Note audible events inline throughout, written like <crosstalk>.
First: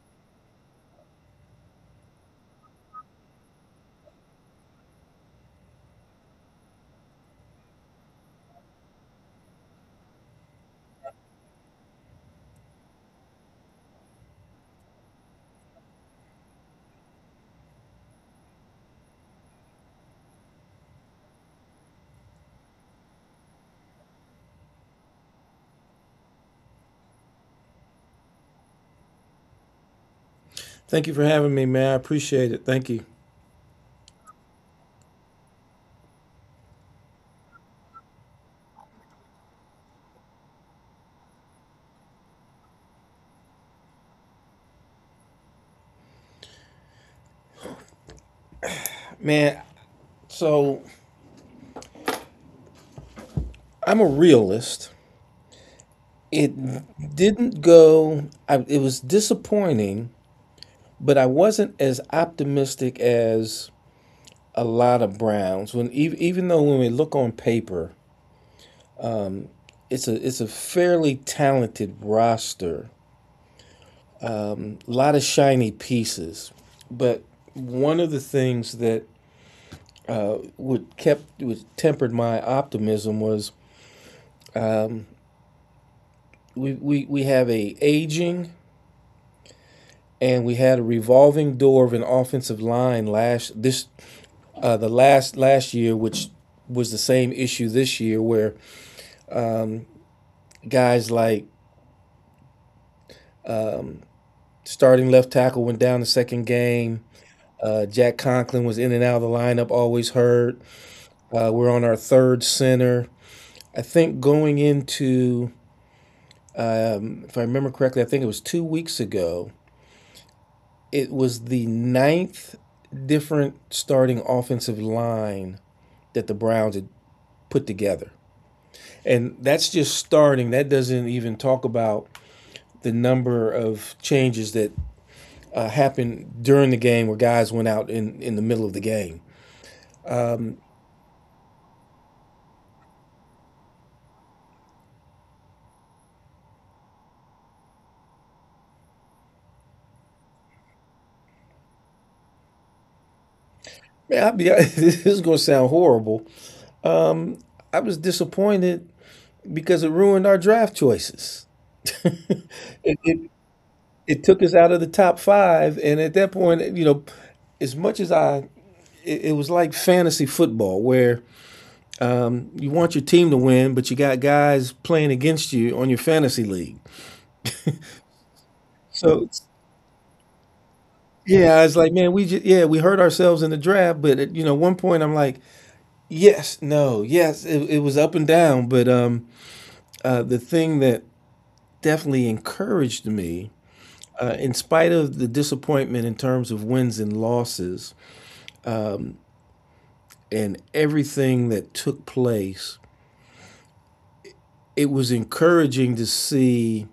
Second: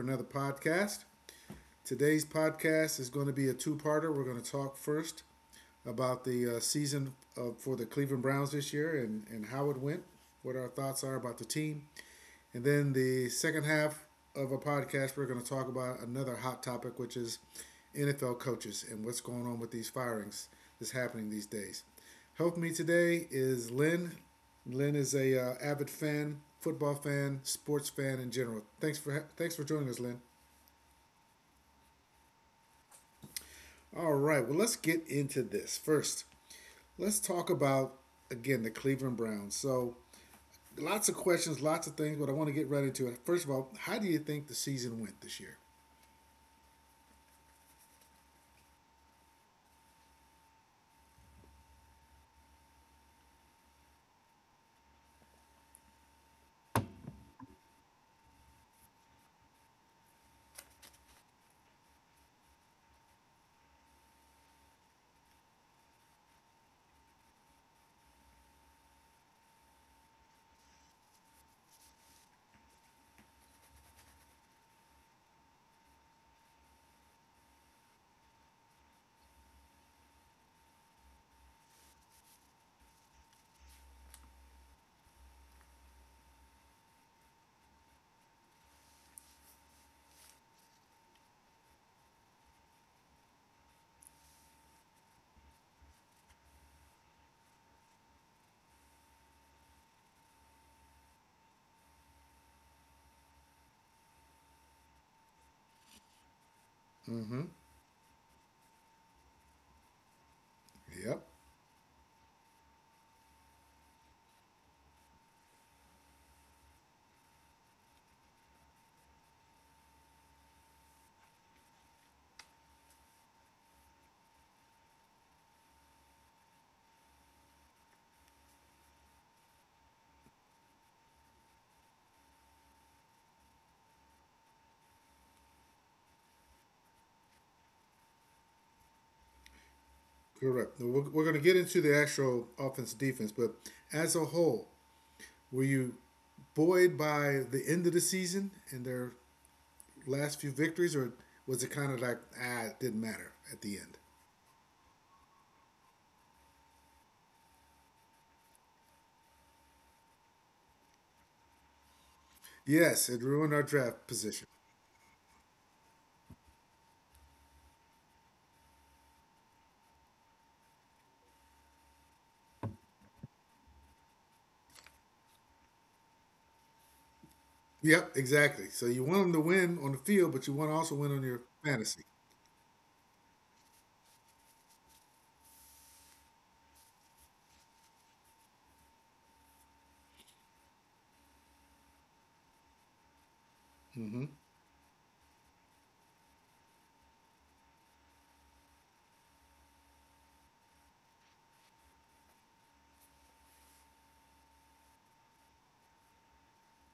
another podcast. Today's podcast is going to be a two parter. We're going to talk first about the season for the Cleveland Browns this year and how it went, what our thoughts are about the team, and then the second half of a podcast, we're going to talk about another hot topic, which is NFL coaches and what's going on with these firings that's happening these days. Help me today is Lynn. Lynn is a avid fan, football fan, sports fan in general. Thanks for joining us, Lynn. Thank you for having me, man. I appreciate it. Thank you. All right, well let's get into this first. Let's talk about again the Cleveland Browns. So lots of questions, lots of things, but I want to get right into it. First of all, how do you think the season went this year? Man, so I'm a realist. It didn't go, it was disappointing, but I wasn't as optimistic as a lot of Browns. Even though when we look on paper, it's a fairly talented roster. A lot of shiny pieces, but one of the things that would tempered my optimism was we have a aging and we had a revolving door of an offensive line last this the last last year, which was the same issue this year, where guys like starting left tackle went down the second game. Jack Conklin was in and out of the lineup, always hurt. Yep, We're on our third center. I think if I remember correctly, I think it was 2 weeks ago. It was the ninth different starting offensive line that the Browns had put together. And that's just starting. That doesn't even talk about the number of changes that happened during the game where guys went out in the middle of the game. correct. We're going to get into the actual offense defense, but as a whole, were you buoyed by the end of the season and their last few victories, or was it kind of like, ah, it didn't matter at the end? Man. <laughs> This is going to sound horrible. I was disappointed because it ruined our draft choices. <laughs> it, Yes, it it, ruined our draft it took position. us out of the top five. And at that point, you know, as much as I, it was like fantasy football where you want your team to win, but you got guys playing against you on your fantasy league. Yep, exactly. So you want So them to it's, win on the field, but you want to also win on your Yeah, I was like, fantasy. man, we just yeah, we hurt ourselves in the draft, but at, you know, one point I'm like, yes, no, yes, it was up and down, but the thing that definitely encouraged me, Hmm in spite of the disappointment in terms of wins and losses and everything that took place, it was encouraging to see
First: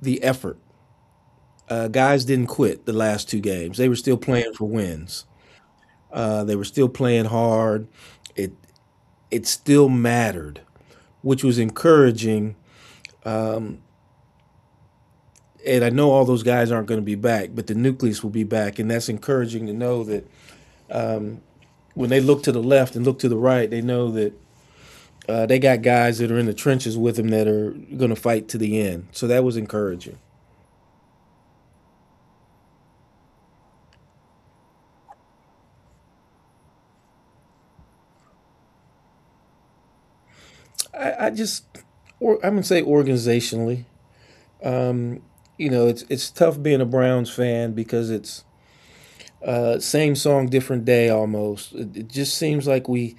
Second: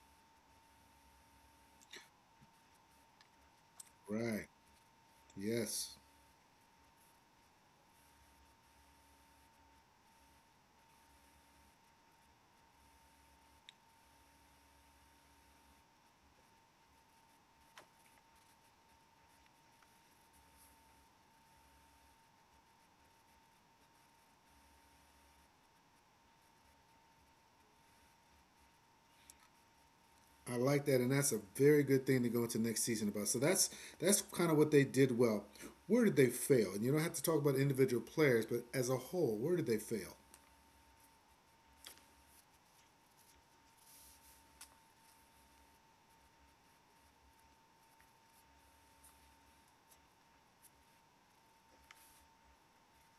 the effort. Guys didn't quit the last two games; they were still Right. playing for wins. Yes. They were still playing hard. It it still mattered, which was encouraging. And I know all those guys aren't going to be back, but the nucleus will be back. And that's encouraging to know that when they look to the left and look to the right, they know that they got guys that are in the trenches with them that are going to fight to the end. So that was encouraging. I like that, and that's a very good thing to go into next season about. So that's kind of what they did well. Where did they fail? And you don't have to talk about individual players, but as a whole, where did they fail? I, I just, I'm going to say organizationally, you know, it's tough being a Browns fan because it's same song, different day almost. It just seems like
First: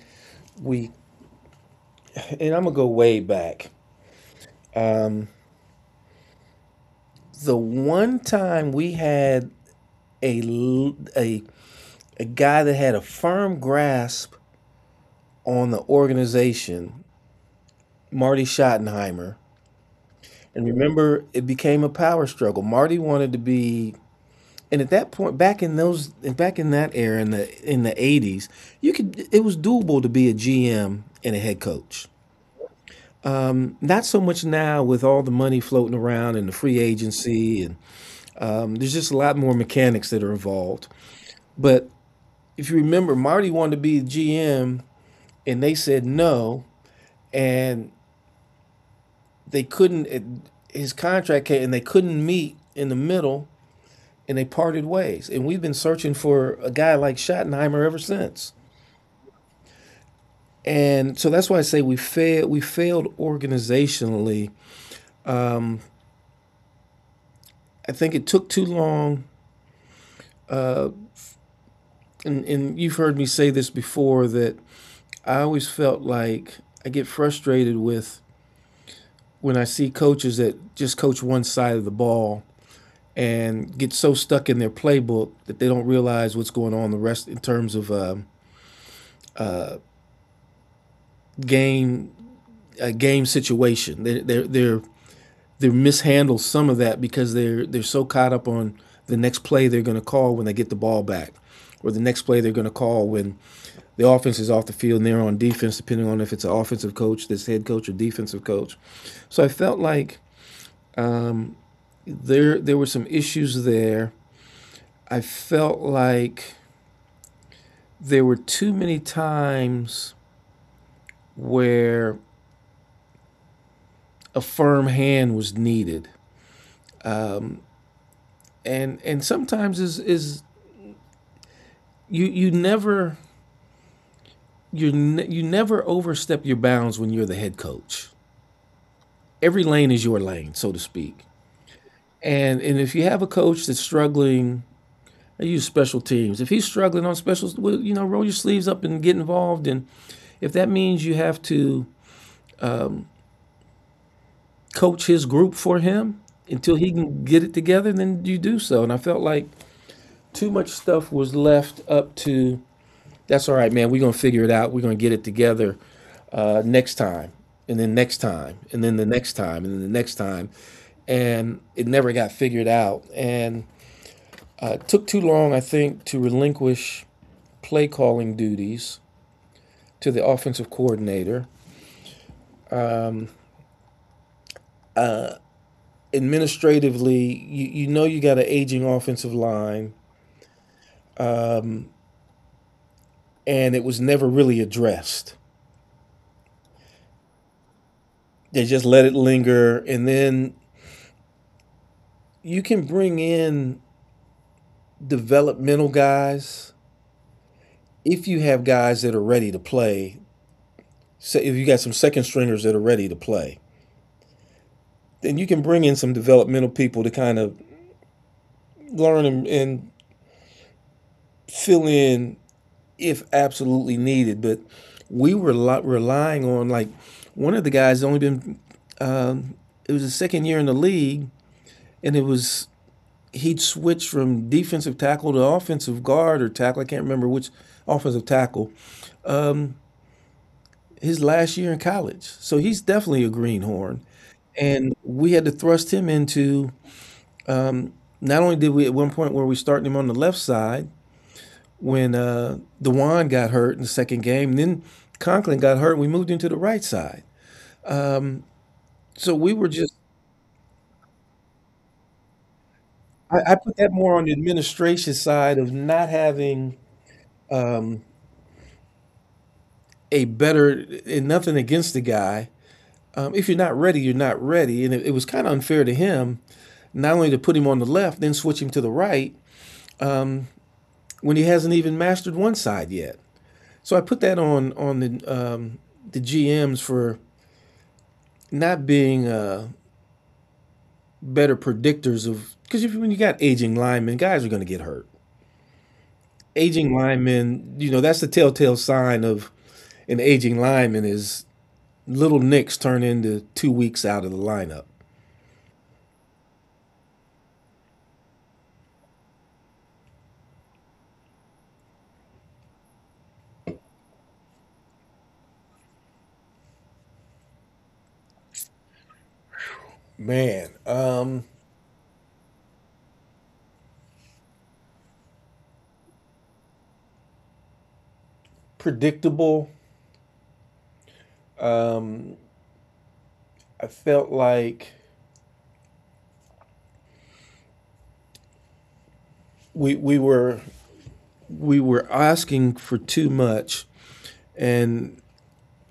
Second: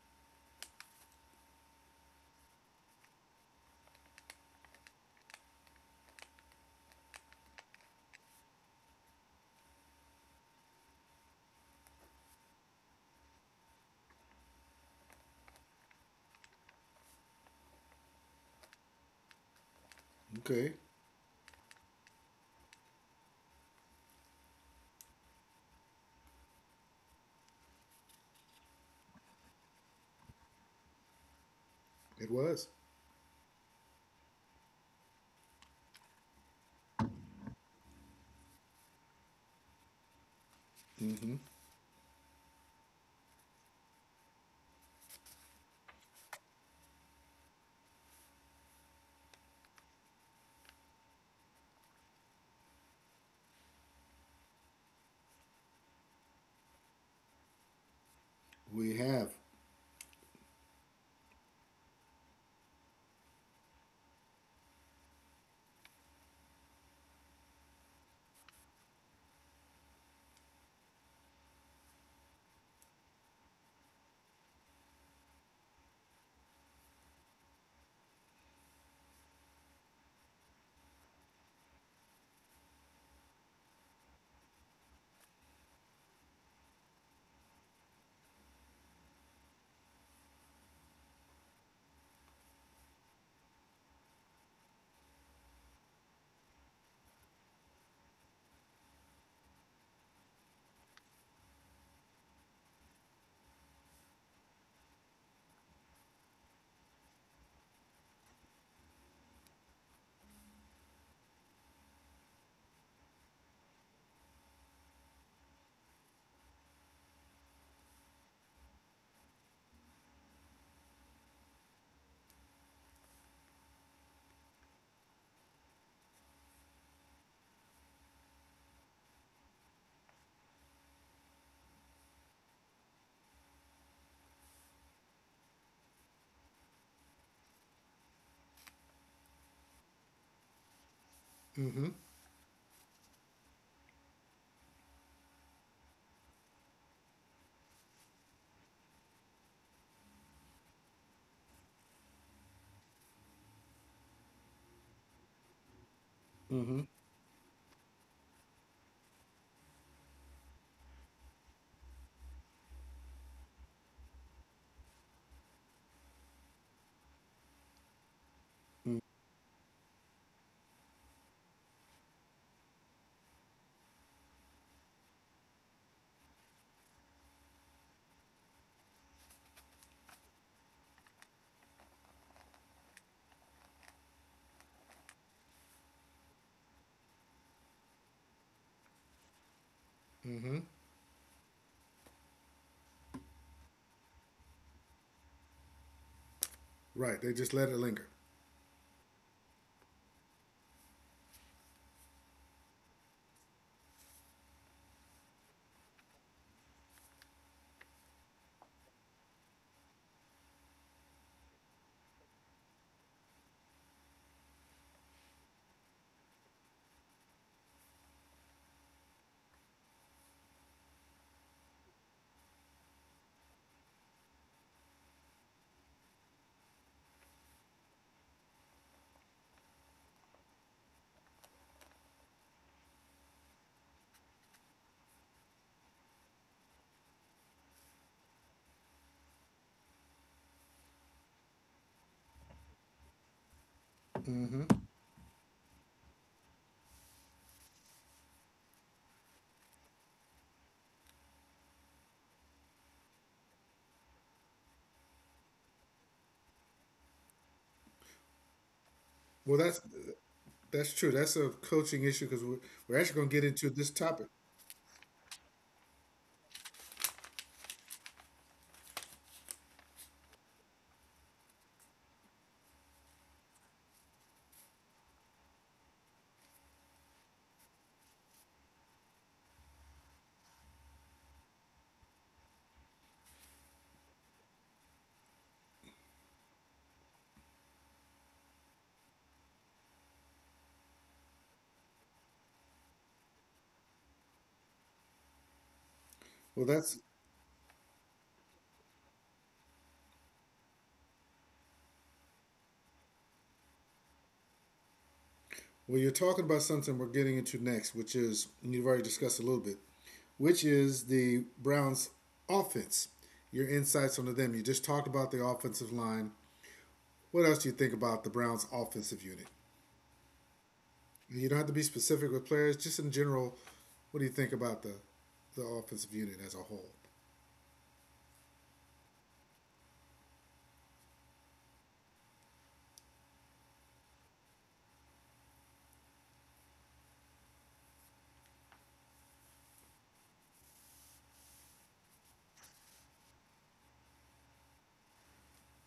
we and I'm gonna go way back. The one time we had a guy that had a firm grasp on the organization, Marty Schottenheimer. And Okay, remember, it became a power struggle. Marty wanted to be, And at that point, back in that era, in the eighties, you could it was doable to be a GM and a head coach. it was. Not so much now with all the money floating around and the free agency, and there's just a lot more mechanics that are involved. Mm-hmm. But if you remember, Marty wanted to be a GM, and they said no and they couldn't. His contract came, and they couldn't meet in the middle, and they parted ways. And we've been searching for a guy like Schottenheimer ever since. We have. And so that's why I say we failed. We failed organizationally. I think it took too long. And you've heard me say this before that I always felt like I get frustrated with when I see coaches that just coach one side of the ball and get so stuck in their playbook that they don't realize what's going on the rest in terms of game a game situation. They mishandle some of that because they're so caught up on the next play they're going to call when they get the ball back, or the next play they're going to call when the offense is off the field and they're on defense, depending on if it's an offensive coach, this head coach, or defensive coach. So I felt like there were some issues there. I felt like there were too many times where a firm hand was needed. And sometimes is you you never you never overstep your bounds when you're the head coach. Every lane is your lane, so to speak. Mm-hmm. And if you have a coach that's struggling, I use special teams. If he's struggling on specials, well, you know, roll your sleeves up and get involved. And if that means you have to coach his group for him until Mm-hmm. he can get it together, then you do so. And I felt like too much stuff was left up to that's all right, man. We're gonna figure it out. We're gonna get it together next time, and then next time, and then the next time, and then the next time. And it never got figured out. And it took too long, I think, to relinquish play calling duties to the offensive coordinator. Administratively, you know you got an aging offensive line, Mm-hmm. and it was never really addressed. Right, they just let it linger. They just let it linger, and then you can bring in developmental guys if you have guys that are ready to play, say if you got some second stringers that are ready to play, then you can bring in some developmental people to kind of learn and fill in if absolutely needed. But we were relying on like one of the guys only been it was his second year in the league, and it was he'd switch from defensive tackle to offensive guard or tackle. I can't remember which. Offensive tackle. His last year in college, so he's definitely a greenhorn Mm-hmm. and we had to thrust him into not only did we at one point where we starting him on the left side when Dewan got hurt in the second game, and then Conklin got hurt, and we moved him to the right side. So we Well, were that's just that's true. That's a coaching issue because we're actually going to get into put that this more on topic. the administration side of not having a better and nothing against the guy. If you're not ready, you're not ready, and it was kind of unfair to him not only to put him on the left, then switch him to the right when he hasn't even mastered one side yet. So I put that on the GMs for not being better predictors of because if when you got aging linemen, guys are going to get hurt. Well, Aging that's linemen, you know, that's the telltale sign of an aging lineman is little nicks turn into 2 weeks out of the lineup. Well, you're talking about something we're getting into next, which is, and you've already discussed a little bit, which is the Browns' offense. Your insights onto them. You just talked about the offensive line. What else do you think about the Browns' offensive unit? Man, um, You don't have to be specific with players, just in general. What do you think about the offensive unit as a whole? Predictable. I felt like we we were we were asking for too much, and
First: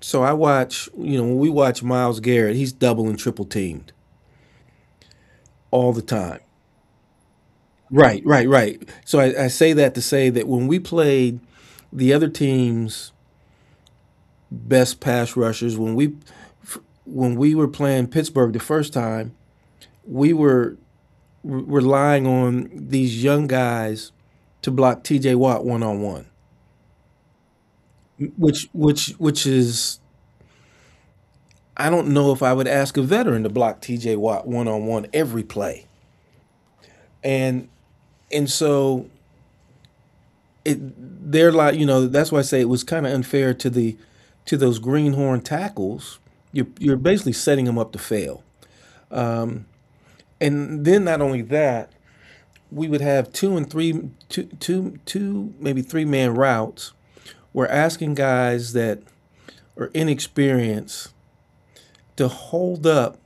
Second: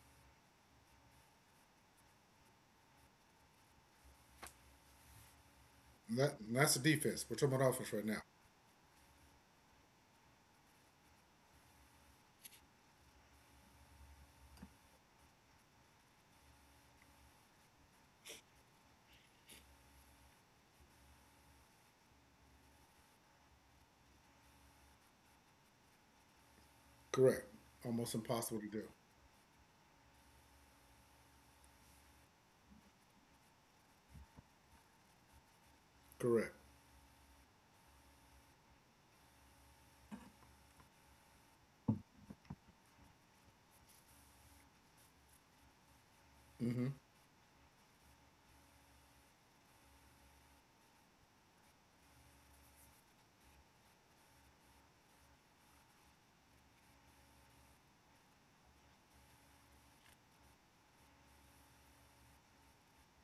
so I watch. You know, when we watch Miles Garrett, he's double and triple teamed all the And that, time. and that's the defense. We're talking about offense right Right, now. right, right. So I say that to say that when we played the other team's best pass rushers, when we were playing Pittsburgh the first time, we were re- relying on these young guys to block T.J. Watt one on one, Correct. Almost impossible to which do. which which is I don't know if I would ask a veteran to block T.J. Watt one on one every play, Correct. and and so they're like you know that's why I say it was kind of unfair to the to those greenhorn tackles. You're Mm-hmm. you're basically setting them up to fail. And then not only that, we would have two and three, two, two, two, maybe three-man routes. We're asking guys that are inexperienced to hold up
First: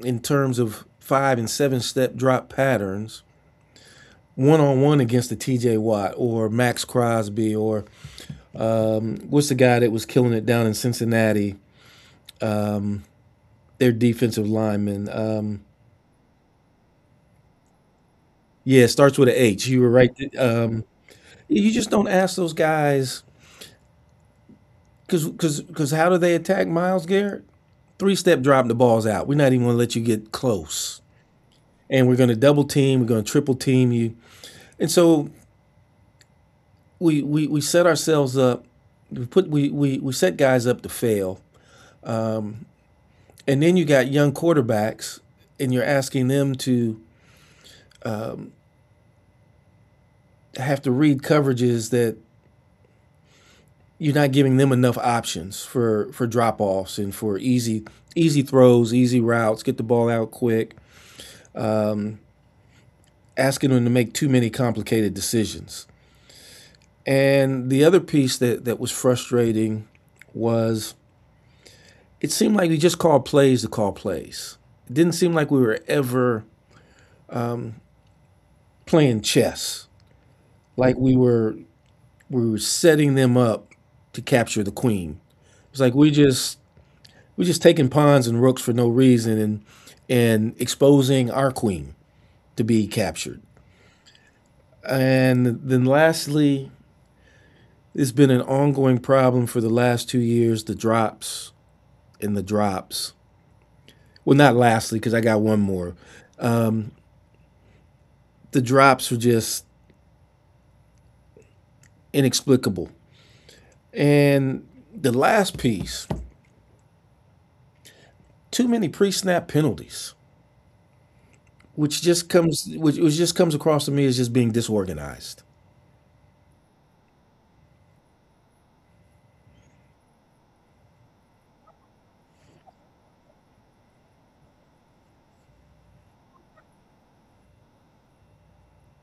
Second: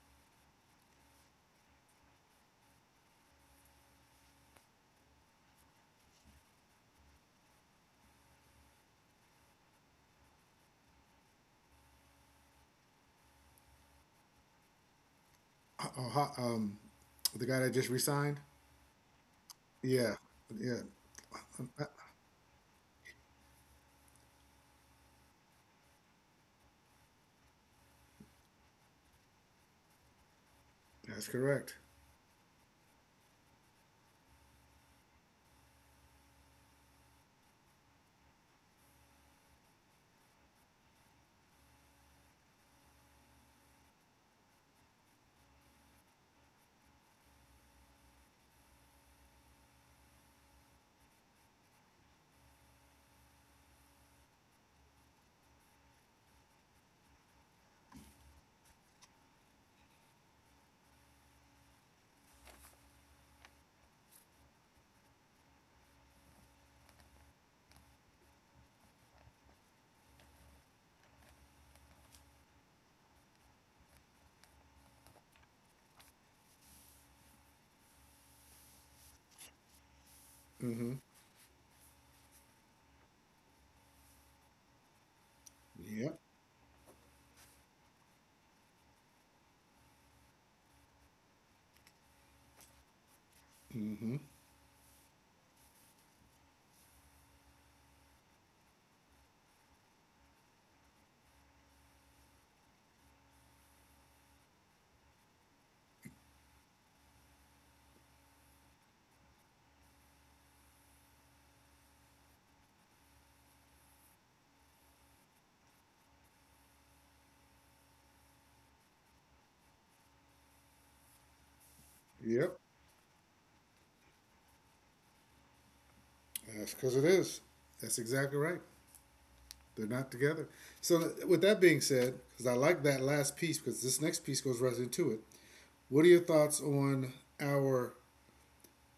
in terms of five and seven step drop patterns one on one against a T.J. Watt or Max Crosby or what's the guy that was killing it down in Cincinnati? Their defensive lineman. Uh, Um, the guy that just resigned. Yeah, it starts with an H. You were right. Yeah, yeah. Um, yeah, you just don't ask those guys because how do they attack Miles Garrett? Three step drop, the ball's out. We're not even going to let you get close, That's correct. and we're going to double team. We're going to triple team you, and so we set ourselves up. We put we set guys up to fail, and then you got young quarterbacks, and you're asking them to have to read coverages that you're not giving them enough options for drop offs and for easy throws, easy routes, get the ball out quick, asking them to make too many complicated decisions. And the other piece that was frustrating was it seemed like we just called plays to call plays. It didn't seem like we were ever playing chess, Mm-hmm. like we were setting them up to capture the queen. It's like Yep. We just taking pawns and rooks for no reason and exposing our queen to be captured. Mm-hmm. And then lastly, it's been an ongoing problem for the last 2 years, the drops and the drops. Well, not lastly, because I got one more. Um, the drops were just inexplicable. And the last piece, too many pre snap penalties, which just Yep. comes which just comes across to me as just being disorganized. That's because it is. That's exactly right. They're not together. So, with that being said, because I like that last piece, because this next piece goes right into it. What are your thoughts on our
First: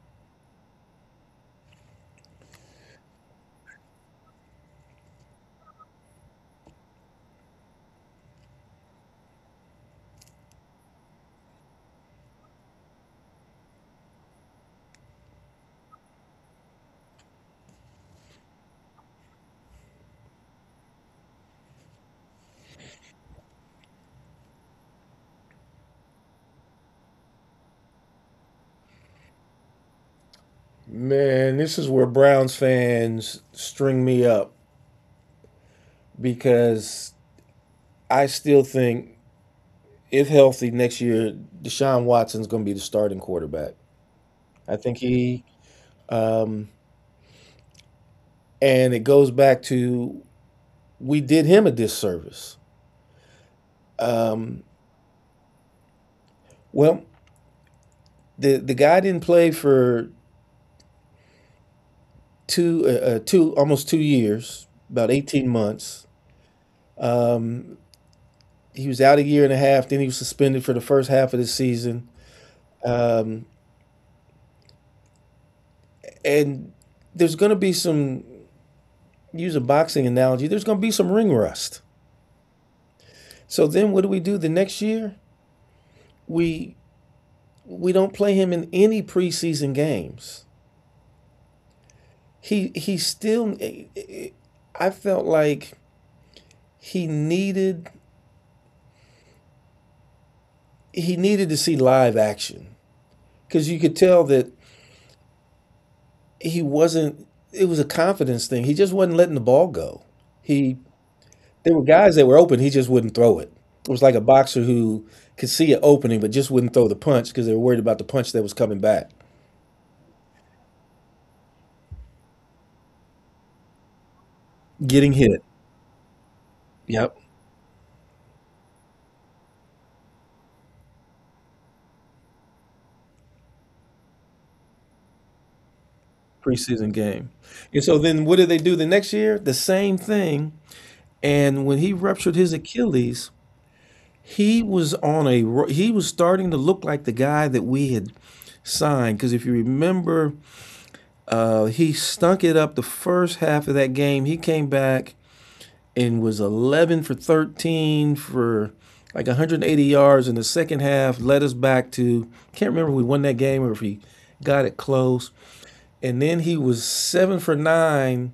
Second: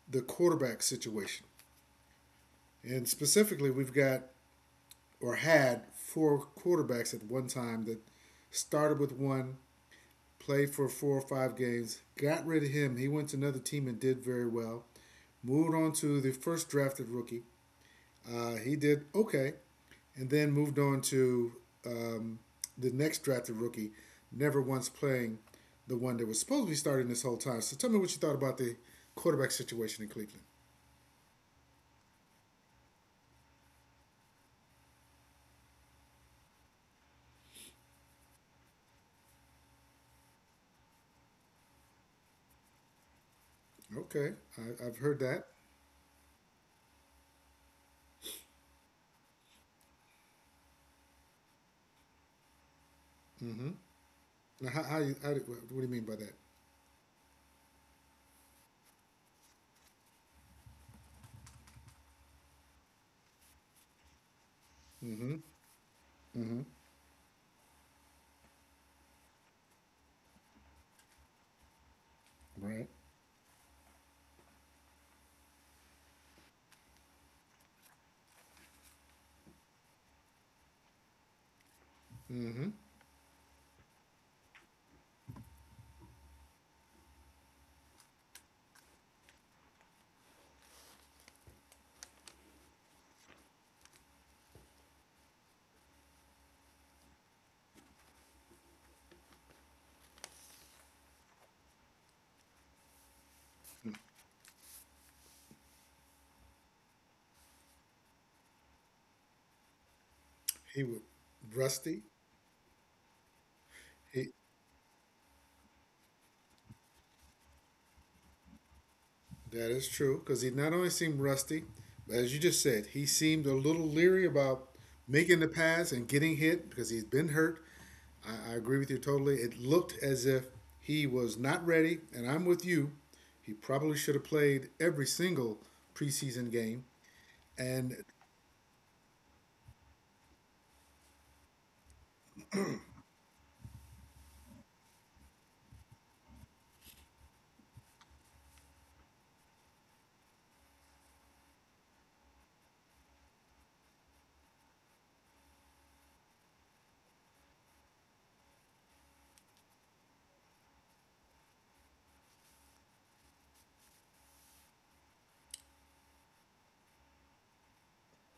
the quarterback situation? And specifically, we've got or had four quarterbacks at one time that started with one, played for four or five games, got rid of him. He went to another team and did very well. Moved on to the first drafted rookie. He did okay, and then moved on to um, the next drafted rookie, never once playing the one that was supposed to be starting this whole time. So tell me what you thought about the quarterback situation in Cleveland. Man, this is where Browns fans string me up because I still think if healthy next year, Deshaun Watson's going to be the starting quarterback. Okay, I I've think heard that. Um, and it goes back to we did him a disservice. Now, what do you mean by that? Well, the guy didn't play for 2 years, about Mm-hmm. 18 months. Mm-hmm. He was out a year and a half. Then he was suspended for the first half of the season. Right. Um, and there's going to be some, use a boxing analogy, there's going to be some ring rust. Mm-hmm. So then, what do we do the next year? We We don't play him in any preseason games. He still, I felt like he needed he needed to see live action cuz you could tell that he wasn't, it was a confidence thing. He just wasn't letting the ball go. He, He was there were rusty. guys that were open, he just wouldn't throw it. It was like a He boxer who could see an opening but just wouldn't throw the punch because they were worried about the punch that was coming back. That is true because he not only seemed rusty, but as you just said, he seemed a little leery about Getting making the hit. pass and getting hit because he's Yep. been hurt. I agree with you totally. It looked as if he was not ready, and I'm with you. He probably should have played every single preseason game. Preseason game. And so And then what did they do the next year? The same thing. And when he ruptured his Achilles, he was on a he was starting to look like the guy that we had signed. Because if you remember, he stunk it up the first half of that game. He came back and was 11 for 13 for like 180 yards in the second half. Led us back to, can't remember if we won that game or if he got it close. And then he was seven for nine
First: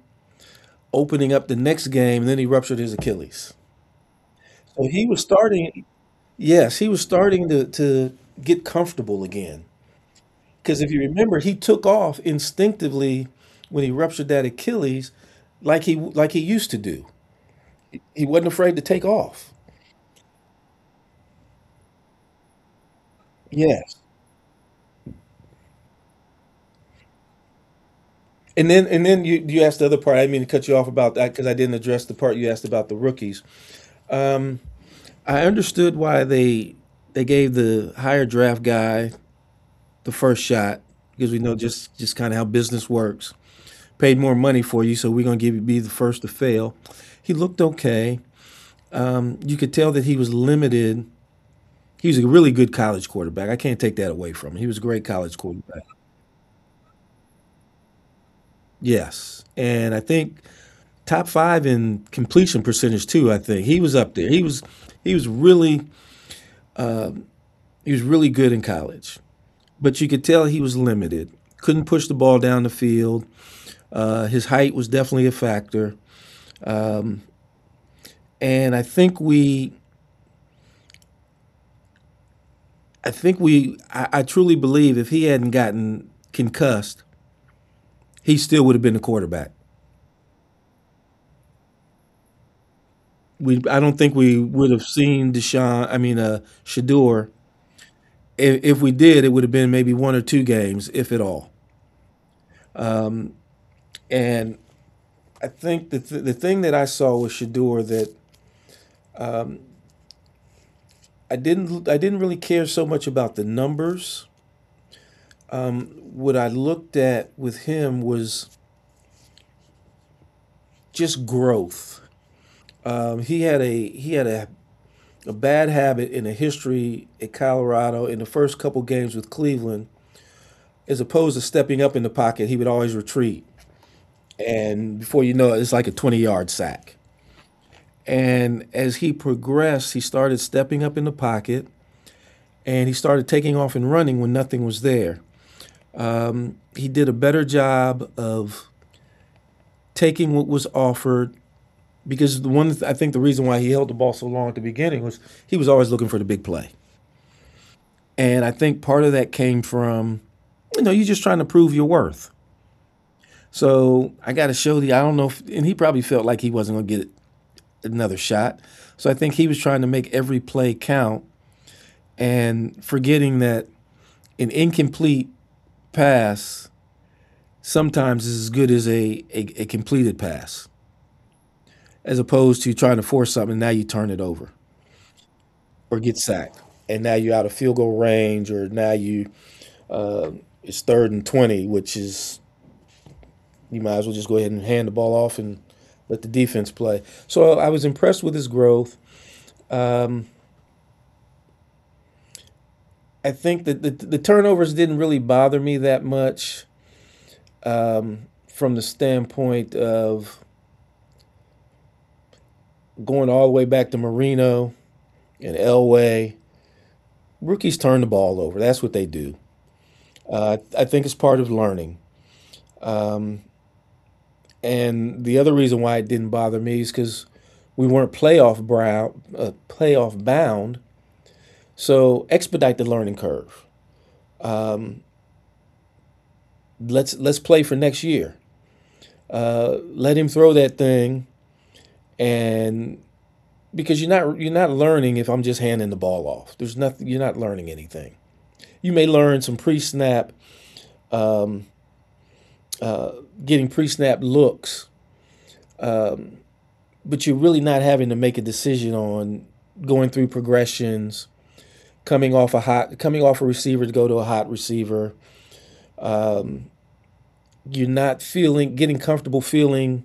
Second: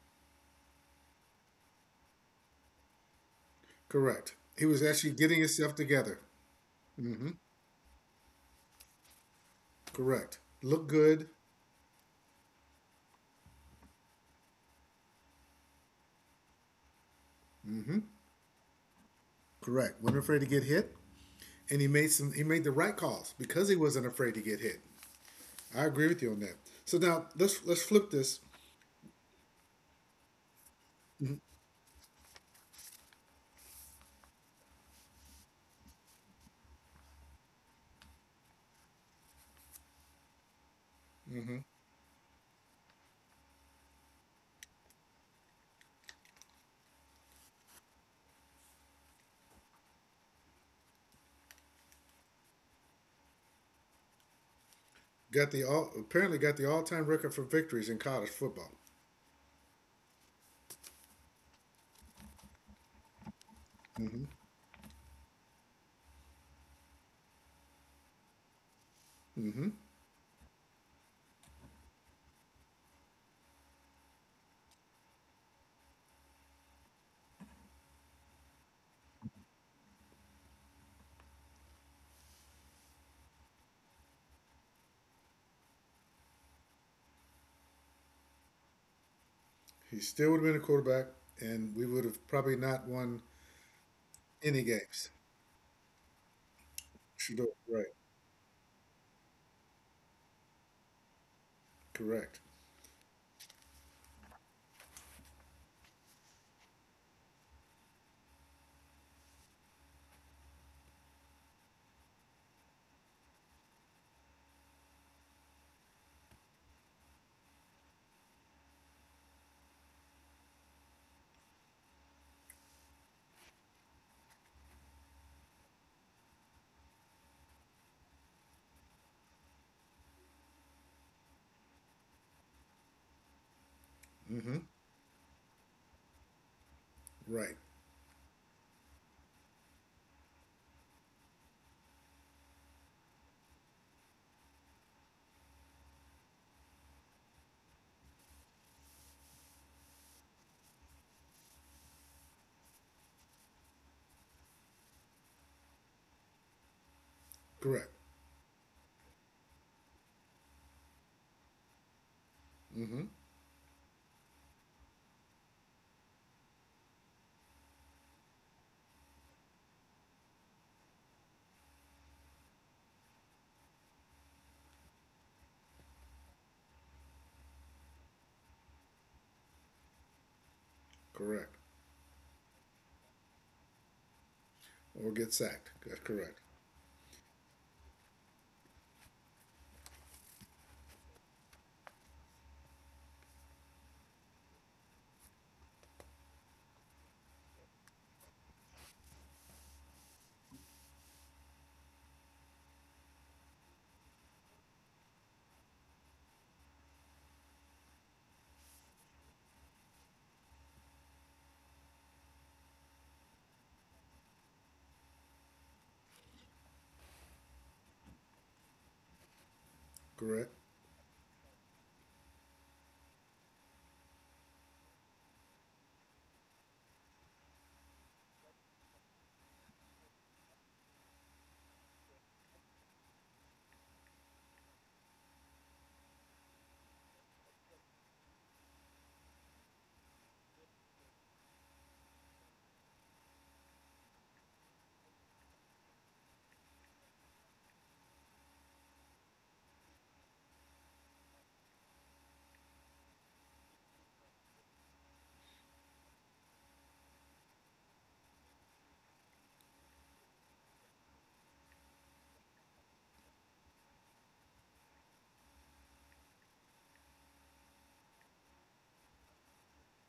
opening up the next game. And then he ruptured his Achilles. correct, he was So he actually was getting himself starting. together. Yes, he was starting to get comfortable again. Correct, Because looked if you good. remember, he took off instinctively when he ruptured that Achilles, like he used to do. He wasn't afraid to take off. Correct, wasn't afraid to get hit, and he made some. He made the right calls because he Yes. wasn't afraid to get hit. I agree with you on that. So now let's flip this. And then you asked the other part. I didn't mean to cut you off about that because I didn't address the part you asked about the rookies. Um, I understood why they gave the higher draft guy the first shot because we know just kind of how business works. Paid more money for you, so we're going to give you, be the first to fail. He looked okay. You could tell that he was limited. He was a really good college quarterback. I can't take that away from him. He was a great college Got the quarterback. all apparently got the all time record for victories in college football. Yes. And I think top 5 in completion percentage too, I think. He was up Mm-hmm. there. He was really he was really good in college. Mm-hmm. But you could tell he was limited. Couldn't push the ball down the field. His height was definitely a factor. And I think we I think we, I truly believe if he hadn't gotten concussed, he still would have been the quarterback. He still would have been a quarterback, and we would have probably not won I don't think we any would have games. seen Deshaun. I mean, Shador. Shador, right? If we did, it would have been maybe one or two games, if at all. Correct. And I think the thing that I saw with Shador, that I didn't really care so much about the numbers. What I looked at with him was just growth. He had a a bad habit in the history at Colorado in the first couple games with Cleveland, as opposed to stepping up in the pocket, he would always retreat. And before you know it, it's like a 20-yard sack. Right. And as he progressed, he started stepping up in the pocket and he started taking off and running when nothing was there. He did a better job of taking what was offered because the one I think the reason why he held the ball so long at the beginning was he was always looking for the big play. Correct. And I think part of that came from, you know, you're just trying to prove your worth. Mm-hmm. So I got to show the, I don't know, if, and he probably felt like he wasn't going to get another shot. So I think he was trying to make every play count and forgetting that an incomplete pass sometimes is as good as a completed pass, Correct. as opposed to trying to force something. And now you turn it over Or get sacked. That's or get correct. sacked. And now you're out of field goal range, or now you, it's third and 20, which is, you might as well just go ahead and hand the ball off and let the defense play. So I was impressed with his growth. I think that the turnovers didn't really bother me that much from the standpoint of, going all the way back to Marino and Elway, rookies turn the ball over. That's what they do. Correct. I think it's part of learning. And the other reason why it didn't bother me is because we weren't playoff bound. So expedite the learning curve. Let's play for next year. Let him throw that thing, and because you're not learning if I'm just handing the ball off. There's nothing, you're not learning anything. You may learn some pre-snap, getting pre-snap looks, but you're really not having to make a decision on going through progressions, coming off a receiver to go to a hot receiver. You're not feeling getting comfortable feeling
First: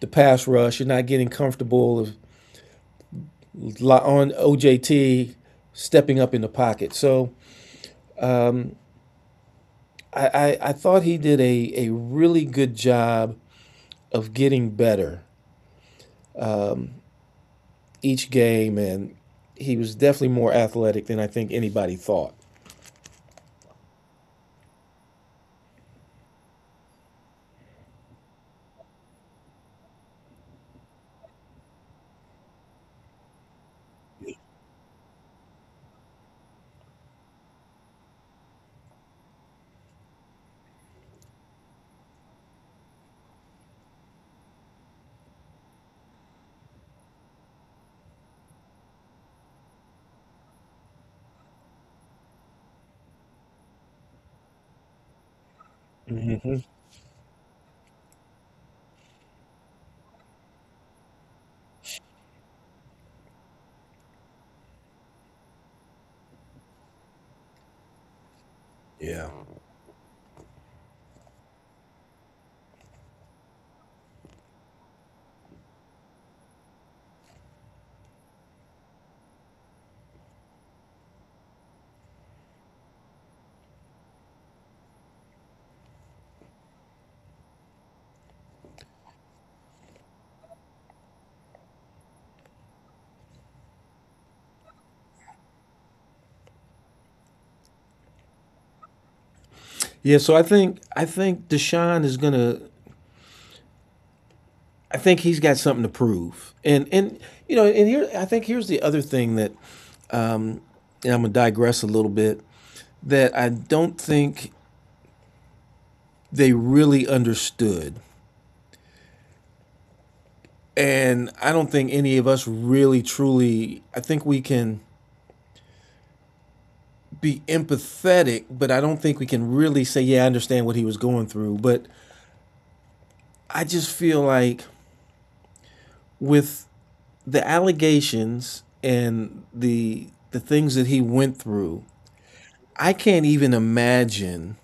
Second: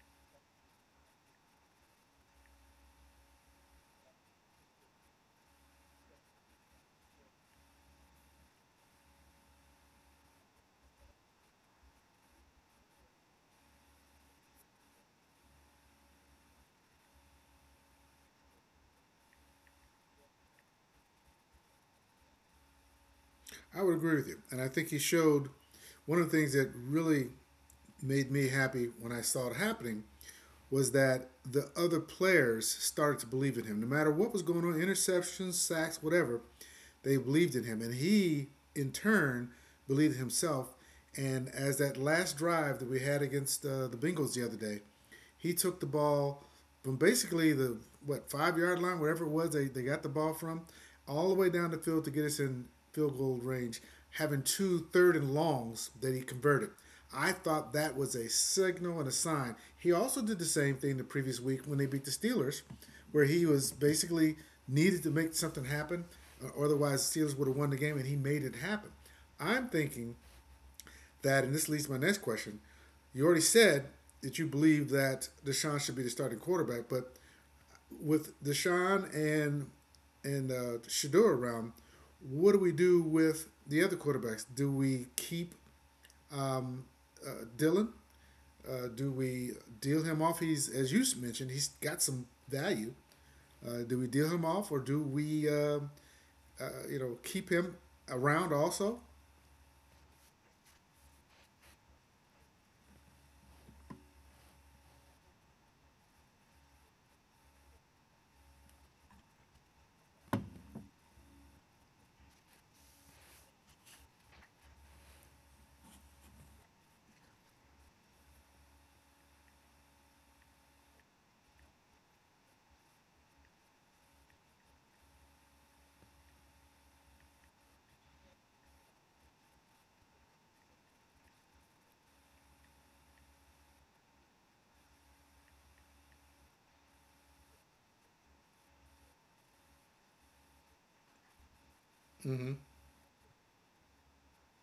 the pass rush. You're not getting comfortable on OJT stepping up in the pocket. So I thought he did a really good job of getting better each game, and he was definitely more athletic than I think anybody thought. I would agree with you, and I think he showed one of the things that really made me happy when I saw it happening was that the other players started to believe in him. No matter what was going on, interceptions, sacks, whatever, they believed in him. And he, in turn, believed in himself. And as that last drive that we had against the Bengals the other day, he took the ball from basically the what 5-yard line, wherever it was they got the ball from, all the way down the field to get us in field goal range, having two third and longs that he Hmm. converted. I thought that was a signal and a sign. He also did the same thing the previous week when they beat the Steelers, where he was basically needed to make something happen, otherwise the Steelers would have won the game, and he made it happen. Yeah. I'm thinking that, and this leads to my next question. You already said that you believe that Deshaun should be the starting quarterback, but with Deshaun and Shador around, what do we do with the other quarterbacks? Do we keep um, Dylan? Do we deal him off? He's as you mentioned, he's got some value. Do we deal him off, or do we, you know, keep him around also? Yeah, so I think Deshaun is gonna, I think he's got something to prove. And you know, and here I think here's the other thing that, and I'm gonna digress a little bit, that I don't think they really understood, and I don't think any of us really truly, I think we can be empathetic, but I don't think we can really say, yeah, I understand what he was going through. But I just feel like with the allegations and the things that he went through, Mm-hmm. I can't even imagine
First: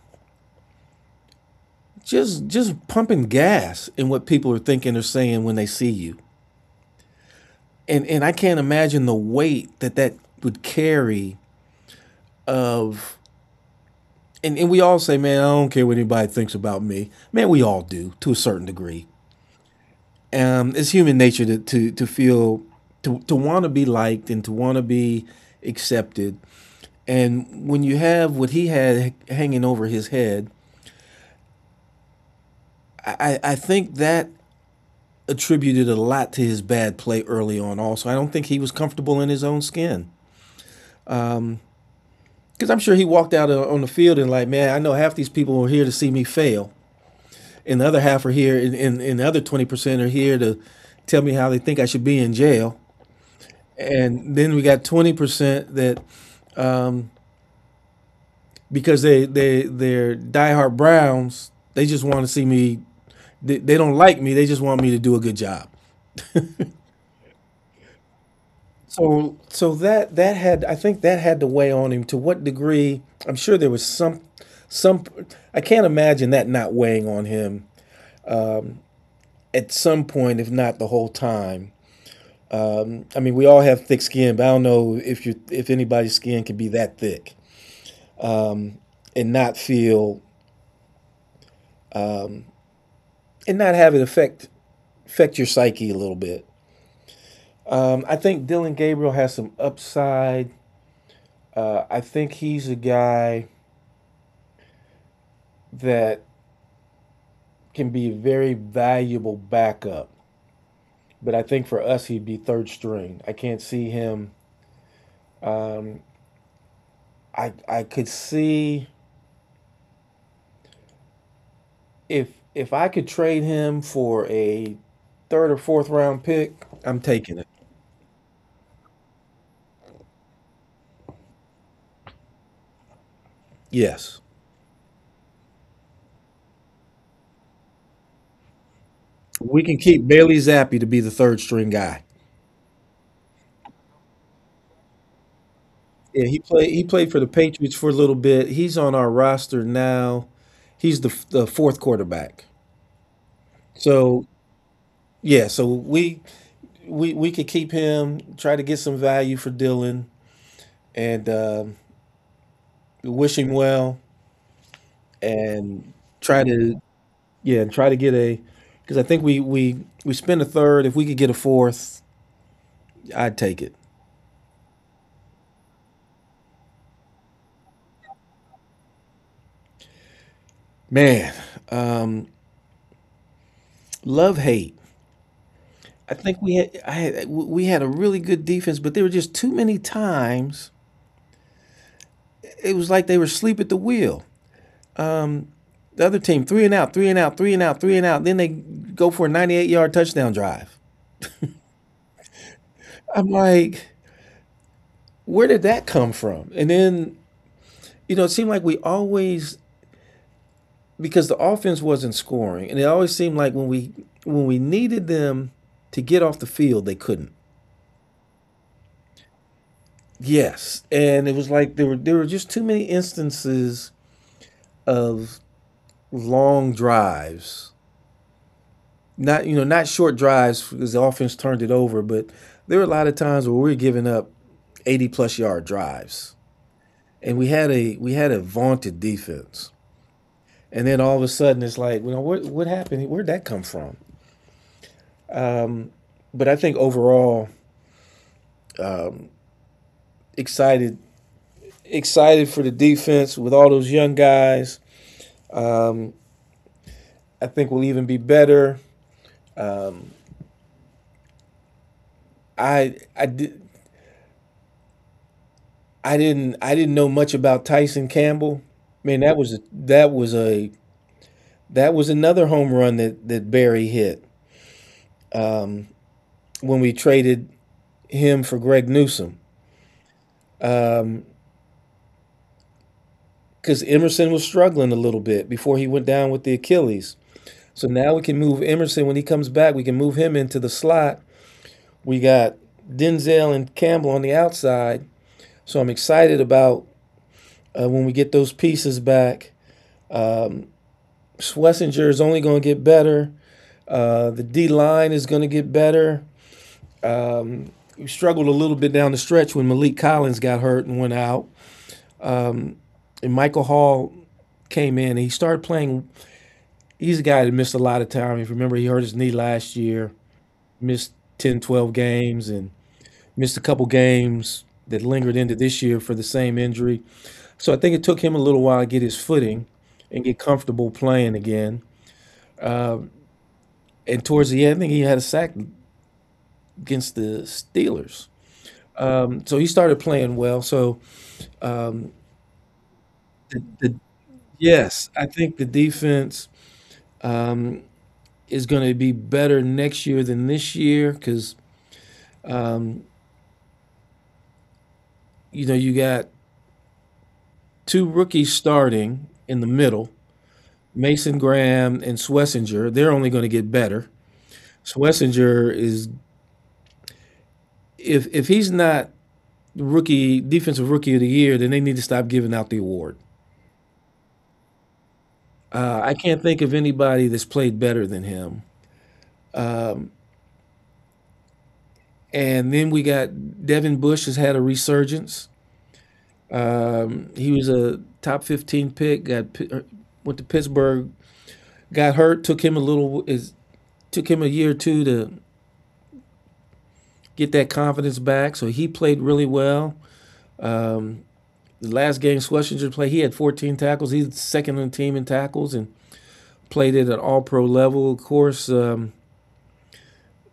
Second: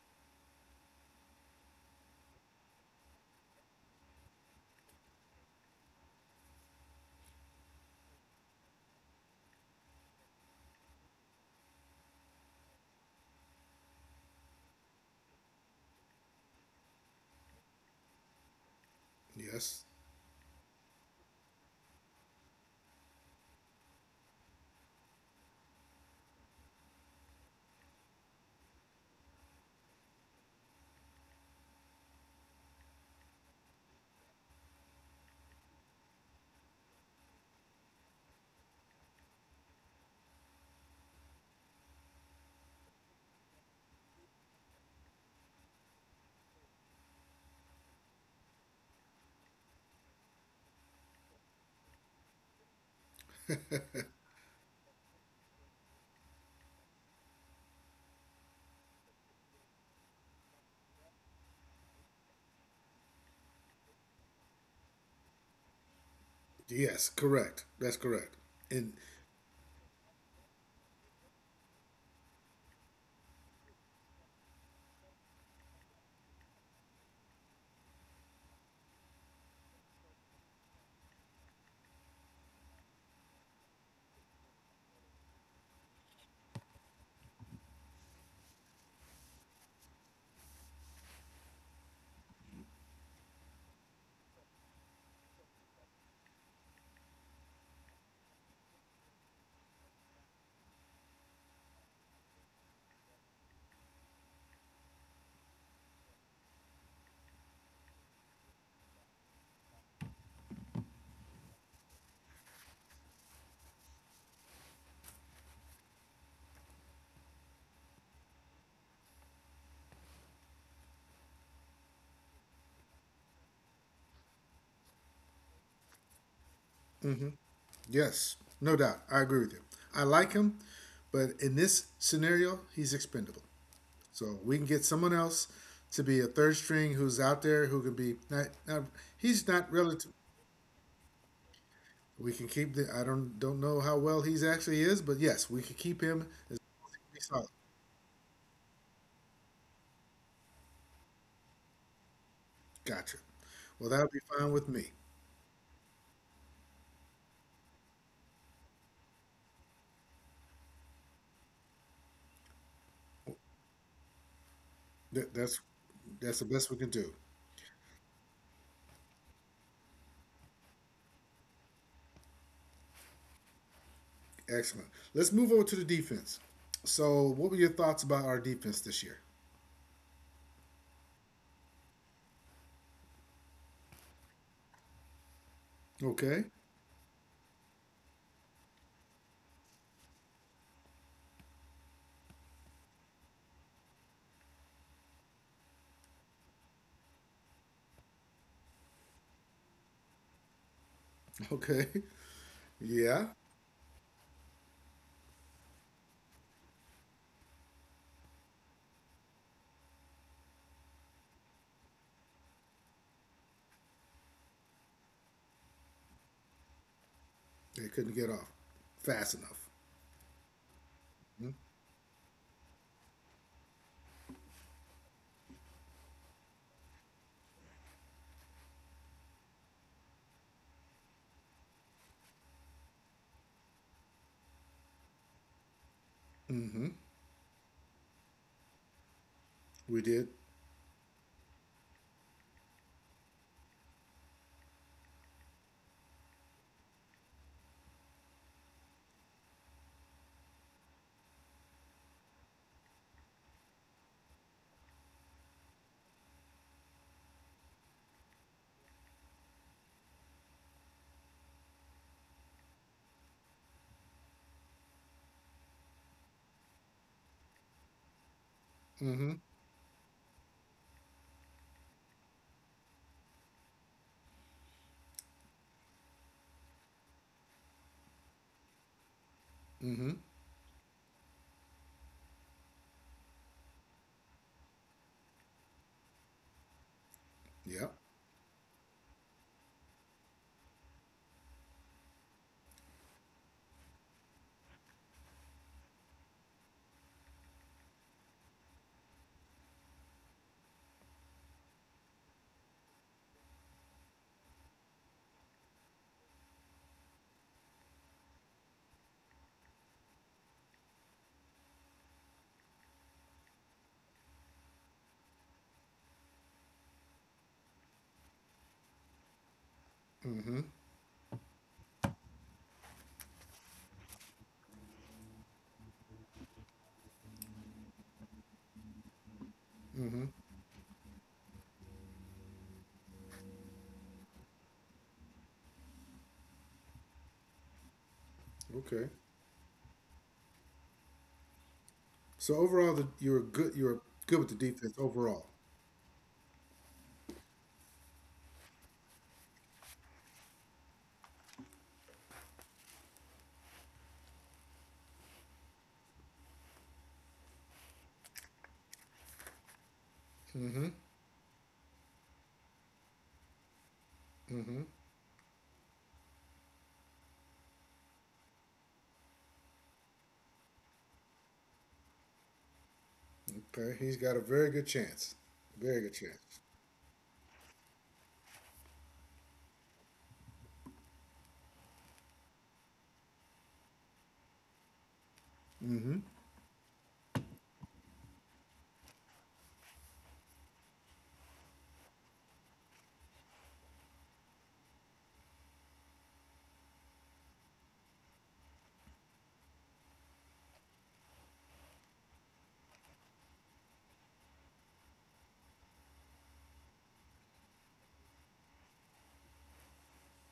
just pumping gas, in what people are thinking or saying when they see you. And I can't imagine the weight that that would carry, of, and we all say, man, I don't care what anybody thinks about me. Man, we all do to a certain degree. Yes, It's human nature to, to feel, to want to be liked and to want to be accepted. And when you have what he had hanging over his head, I think that attributed a lot to his bad play early on. Also, I don't think he was comfortable in his own skin because I'm sure he walked out on the field and like, man, I know half these people are here to see me fail, and the other half are here, and the other 20% are here to tell me how they think I should be in jail. And then we got 20% that, because they're diehard Browns. They just want to see me. They don't like me. They just want me to do a good job. Yes, correct. That's correct. And So that had, I think that had to weigh on him. To what degree? I'm sure there was some, I can't imagine that not weighing on him at some point, if not the whole time. I mean, we all have thick skin, but I don't know if you, if anybody's skin can be that thick and not feel and not have it affect your psyche a little bit. I think Dylan Gabriel has some upside. I think he's a guy that can be a very valuable backup. But I think for us, he'd be third string. I can't see him. I could see if if I could trade him for a third or fourth round pick, I'm taking it. yes, no doubt, I agree with you. I like him, but in this scenario, he's expendable. Yes, So we can get someone else to be a third string who's out there who can be not. Not he's we not can keep relative. Bailey Zappi to be the third string guy. We can keep the. I don't know how well he's actually is, but yes, we could keep him Yeah, he as played. He long as he played can be for the solid. Patriots for a little bit. He's on our roster now. He's the fourth quarterback. Gotcha. Well, that'll be So fine with me. yeah, so we we we could keep him, try to get some value for Dylan, and wish him well, That, that's and that's try the best we to can do. Try to get a, because I think we spend a third. If we could get a fourth, I'd take it. Excellent. Let's move over to the defense. So, what were your thoughts about our defense this year? Man, love hate. I think Okay. we had I had, we had a really good defense, but there were just too many times it was like they were asleep at the wheel. The other team three and out, three and out, three and out, three and out. Then they go for a 98-yard touchdown drive. <laughs> Okay. Yeah. I'm like, where did that come from? And then, you know, it seemed like we always, because the offense wasn't scoring, and it always seemed like when we needed them to get off the field, they couldn't. They couldn't get off fast enough. Yes, and it was like there were just too many instances of long drives. Not, you know, not short drives because the offense turned it over, but there were a lot of times where we were giving up 80 plus yard drives, Mm-hmm. and we had a vaunted defense. We did. And then all of a sudden it's like, well, what happened? Where'd that come from? But I think overall, excited excited for the defense with all those young guys. Um, I think we'll even be better. I I did. I didn't know much about Tyson Campbell. Man, Mm-hmm. That was another home run that Barry hit when we traded him for Greg Newsom, Mm-hmm. because Emerson was struggling a little bit before he went down with the Achilles. So Yeah. now we can move Emerson when he comes back. We can move him into the slot. We got Denzel and Campbell on the outside. So I'm excited about when we get those pieces back. Schlesinger is only going to get better. The D line is going to get better. Um, we struggled a little bit down the stretch when Malik Collins got hurt and went out, and Michael Hall came in. And he started playing. He's a guy that missed a lot of time. If you remember, he hurt his knee last year, missed 10, 12 games, and missed a couple games that lingered into this year for the same injury. So I think it took him a little while to get his footing and get comfortable playing again. Um, and towards the end, I think he had a sack against the Steelers. Okay. So he started playing well. So um, So overall, the, you were the, good. You the, were good with the defense yes, I overall. think the defense um, is going to be better next year than this year because um, you know, you got two rookies starting in the middle, Mason Graham and Swessinger. They're only going to get better. Schlesinger, is if he's not rookie defensive rookie of the year, then they need to stop giving out the award. Okay. He's got a very good chance. Very good I can't think chance. of anybody that's played better than him. And then we got Devin Bush has had a resurgence. He was a top 15 pick. Got Went to Pittsburgh. Got hurt. Took him a year or two to get that confidence back. So he played really well. Um, the last game Schlesinger played, he had 14 tackles. He's second on the team in tackles, and played it at all pro level. Of course,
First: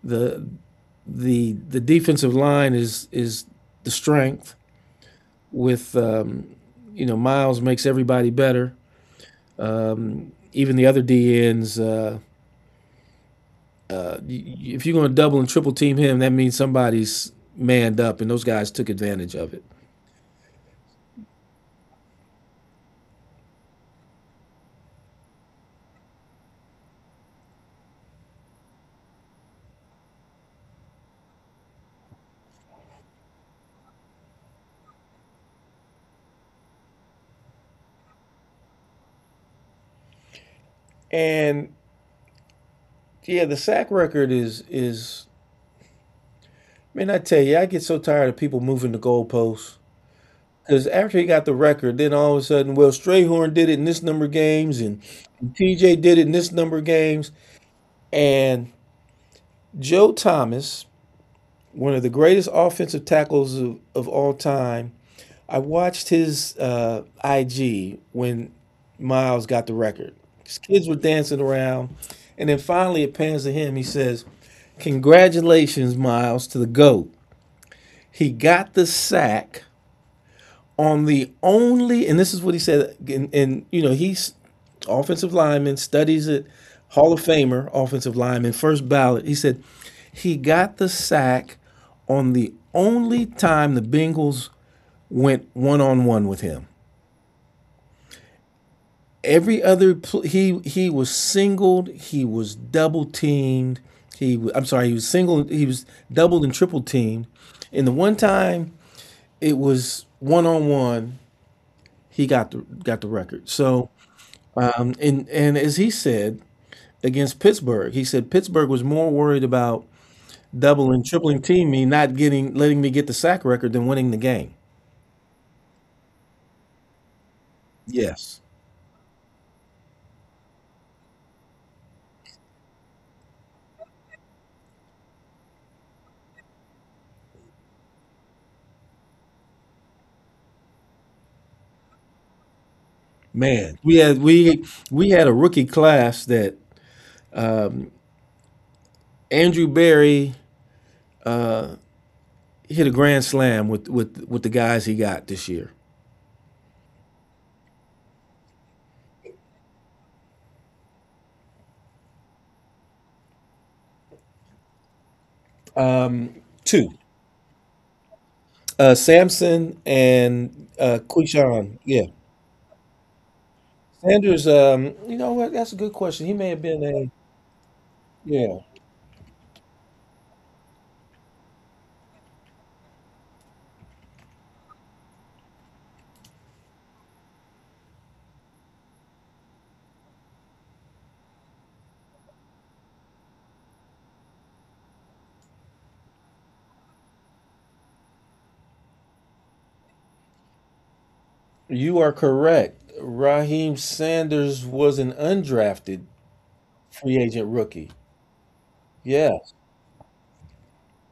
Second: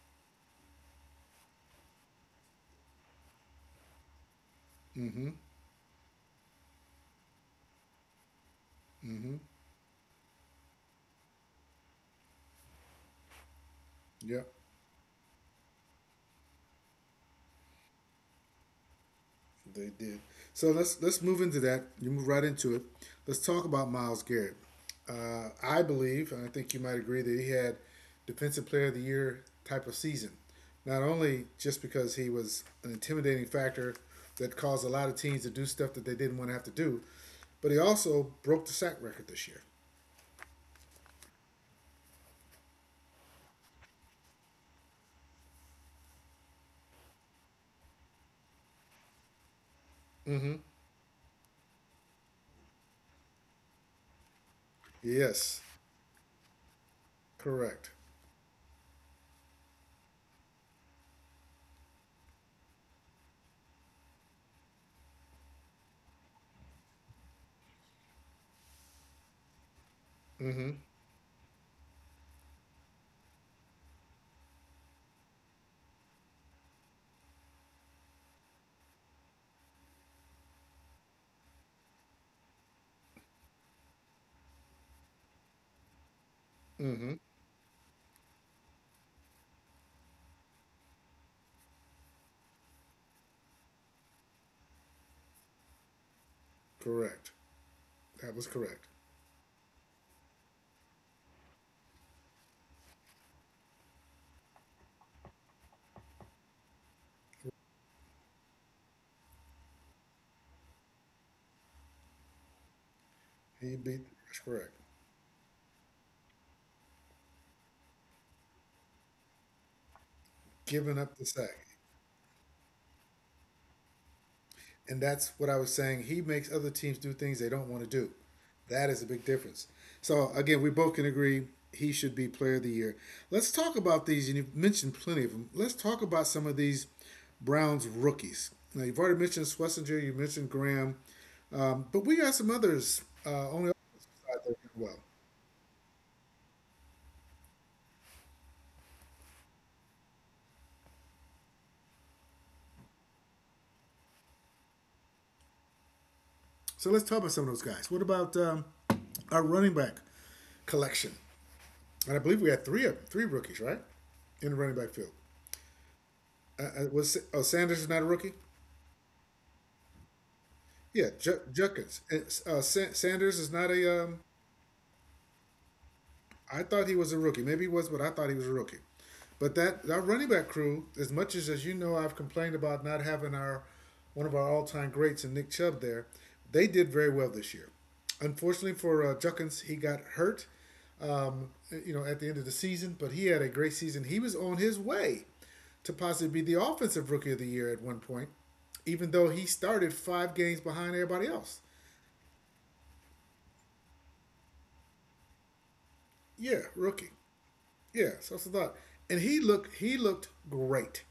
the the defensive line is the strength. Mm-hmm. With you know, Miles makes everybody better. Mm-hmm. Even the other DNs, uh, Yeah. if you're going to double and triple team him, that means somebody's manned up, and those guys took advantage of it. They did. So let's move into that. You move right into it. Let's talk about Miles Garrett. I believe, and I think you might agree, that he had defensive player of the year type of season. Not only just because he was an intimidating factor that caused a lot of teams to do stuff that they didn't want to have to do, but he also broke the sack record this year. And yeah, the sack record is. Man, I tell you, I get so tired of people moving the goalposts. Mm-hmm. Because after he got the record, then all of a sudden, well, Strayhorn did it in this number of games, and Yes, TJ did it in this number of games. correct. And Joe Thomas, one of the greatest offensive tackles of all time, I watched his IG when Miles got the record. His Mm-hmm. kids were dancing around. And then finally, it pans to him. He says, "Congratulations, Miles, to the GOAT." He got the sack on the only, and this is what he said, and you know, he's offensive lineman, studies it, Hall of Mm-hmm. Famer, offensive lineman, first ballot. He said he got the sack on the only time the Bengals went one on one with him. Correct. That was correct. Every other, he was singled, he was double teamed. He I I'm sorry, he was doubled and triple teamed. And the one time it was one on one, he got the, got the record. He So beat. That's correct. And as he said against Pittsburgh, he said Pittsburgh was more worried about Giving doubling, up the tripling team sack. me, not getting, letting me get the sack record than winning the game. And that's what I was saying. He makes other teams do things they don't want to do. Yes, That is a big difference. So again, we both can agree he should be player of the year. Let's talk about these, and you've mentioned plenty of them. Let's talk about some of these Browns rookies. Now you've already mentioned Schlesinger, you mentioned Graham, but we got some others on the man, offensive side there as well. we had a rookie class that Andrew Barry hit a grand slam with the guys he got this year. So let's talk about some of those guys. What about our running back collection? And I believe we had three of them, three rookies, right, in the running back field. Um, Two, Was oh Sanders is not a rookie? Samson and Quishon. Judkins. Yeah, Sanders is not a Sanders. You know what? That's a good question. He may have I thought he been was a rookie. Maybe he was, but I thought a, he was a yeah. rookie. But that running back crew, as much as you know, I've complained about not having our one of our all time greats and Nick Chubb there. They did very well this year. Unfortunately for Juckins, he got hurt. Um, you know, at the end of the season, but he had a great season. He was on his way to possibly be the offensive rookie of the year at one point, even though he started five games behind everybody else. You are correct. Raheem Sanders was an undrafted Yeah, rookie. free agent rookie. Yeah, so that's the thought. And Yes, he looked great.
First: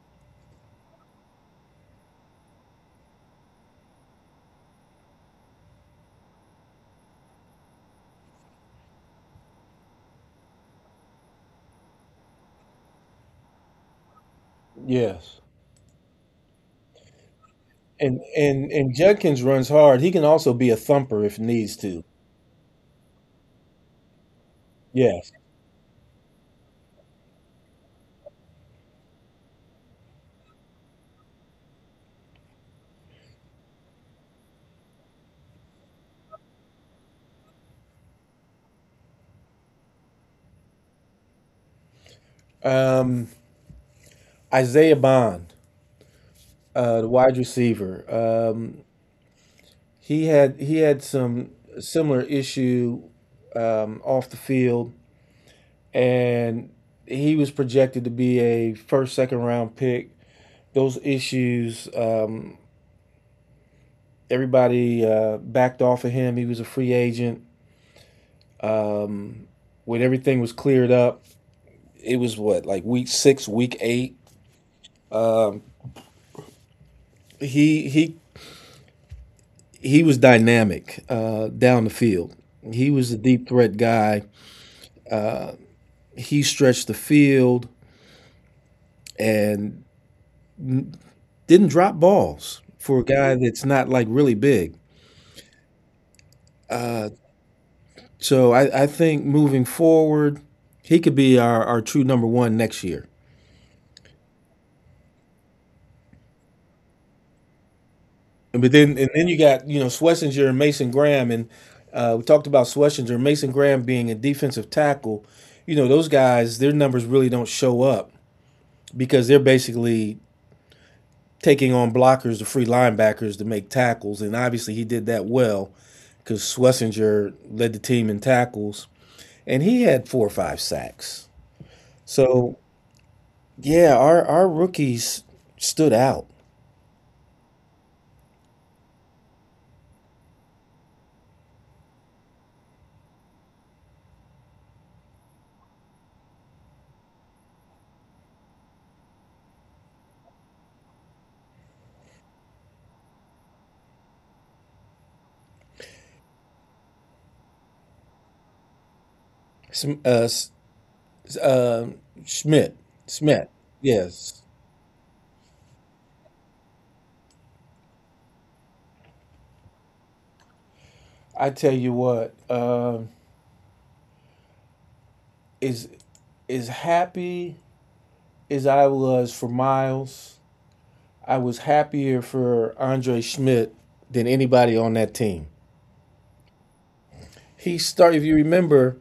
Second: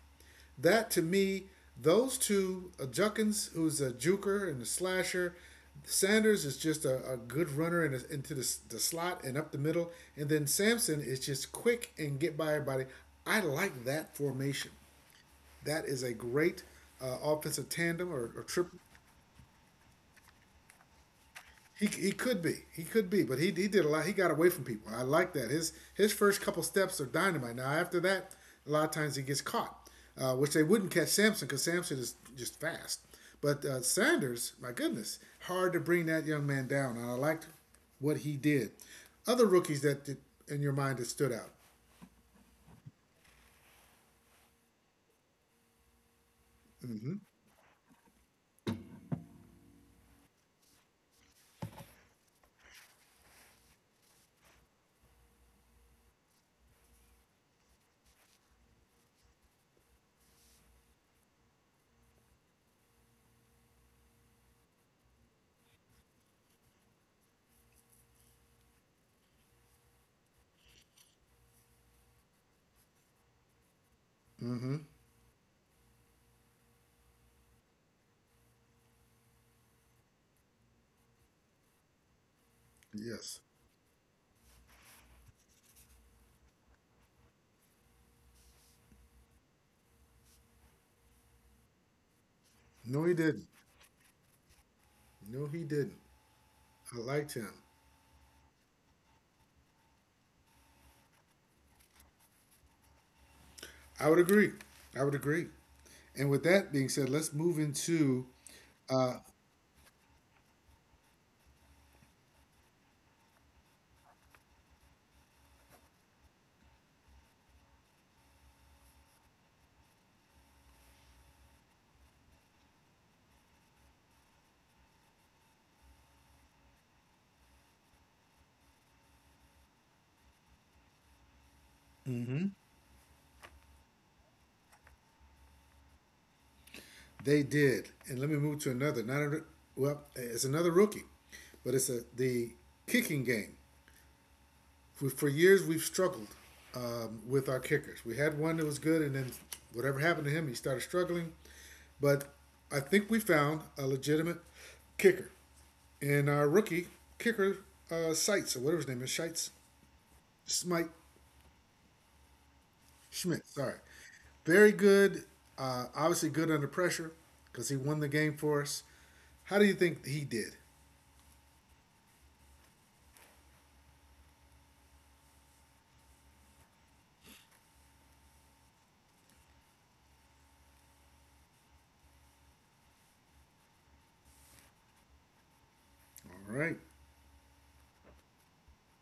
That to me, those two, Juckins, who's a juker and a slasher, Sanders is just a good runner and is into the slot and up the middle, and then Sampson is just quick and get by everybody. I like that formation. yes. That is a great offensive tandem And or trip and and Judkins runs hard. He can also be a thumper if needs He, to. he could be. He could be. But he did a lot. He got away from people. I Yes. like that. His first couple steps are dynamite. Now after that, a lot of times he gets caught, which they wouldn't catch Samson because Samson is just fast. But Sanders, my goodness, hard to bring that young man down. And I liked what he did. Other rookies that did, in your mind that stood out. Um, Isaiah Bond, the wide receiver. Um, he had some similar issue off the field, and he was projected to be a first, second round pick. Those issues, everybody backed off of him. He was a free agent. When everything was cleared up, it was what, like week six, week eight. He he he was dynamic down the field. He was a Yes. deep threat guy. He stretched the field and didn't drop balls for No, a he guy didn't. that's not like really big. No, he didn't. I liked him. So I think moving forward, he could be our true number one next year. I would agree. I would agree. And with that being said, let's move into. But then, and then you got, you know, Schlesinger and Mason Graham, and we talked about Schlesinger, Mason Graham being a defensive tackle. You know those guys, their numbers really don't show up because they're basically taking on blockers, the free linebackers, to make tackles, and obviously he did that well because Schlesinger led the team in tackles, and he had four or five sacks. So yeah, our rookies stood out. They did. And let me move to another. Not a, well, it's another rookie, but it's the kicking game. For years, we've struggled with our kickers. We had one that was good, and then whatever happened to him, he started struggling. But I think we found a legitimate kicker in our rookie kicker Sites or whatever his name is, Shites, Sm- Uh, s- Smite. uh, Schmidt, Schmidt, Schmidt, sorry. yes, Very good. Obviously good under pressure because he won the game for us. How do you think he did? I tell you what, is as happy as I was for Miles, I was happier for Andre Schmidt than anybody on that team. All right. He started, if you remember,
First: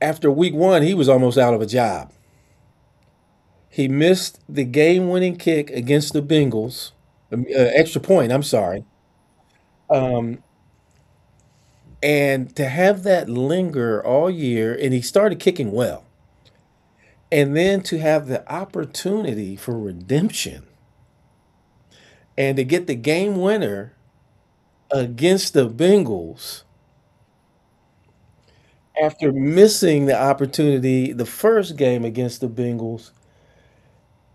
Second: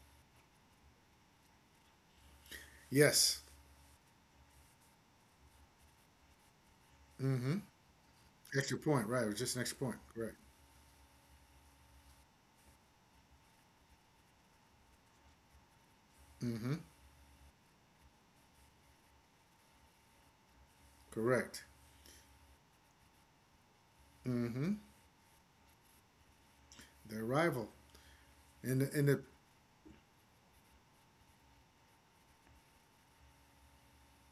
after week one, he was almost out of a job. Yes. He missed the game winning kick against the Bengals, extra point, I'm Extra sorry. point, right? It was just an extra point. Correct. Um, and to have that linger all year, and he started kicking well. And then to have the opportunity for redemption Correct. and to get the game winner Mm-hmm. against the Bengals Their rival. In the, in the, after missing the opportunity the first game against the Bengals.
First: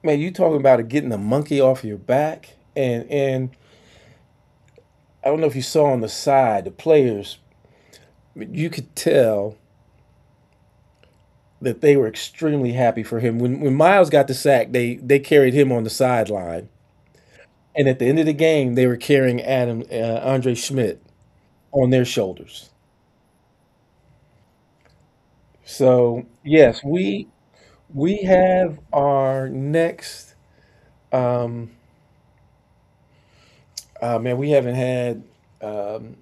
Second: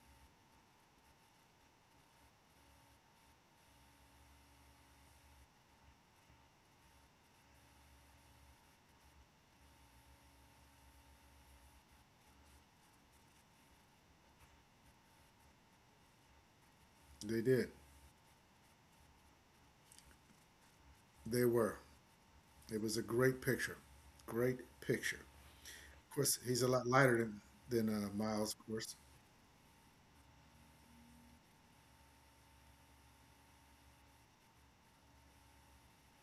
Man, you talking about it getting the monkey off your back, and I don't know if you saw on the side the players, you could tell that they were extremely happy for him. When Miles got the sack, they carried him on the sideline, they did. and at the end of the game, they were carrying Adam Andre Schmidt They were. on their shoulders. It was a great picture. Great picture. Of So course, he's a yes, lot lighter we than Miles, of have course. our next. Um, Man, we haven't had um,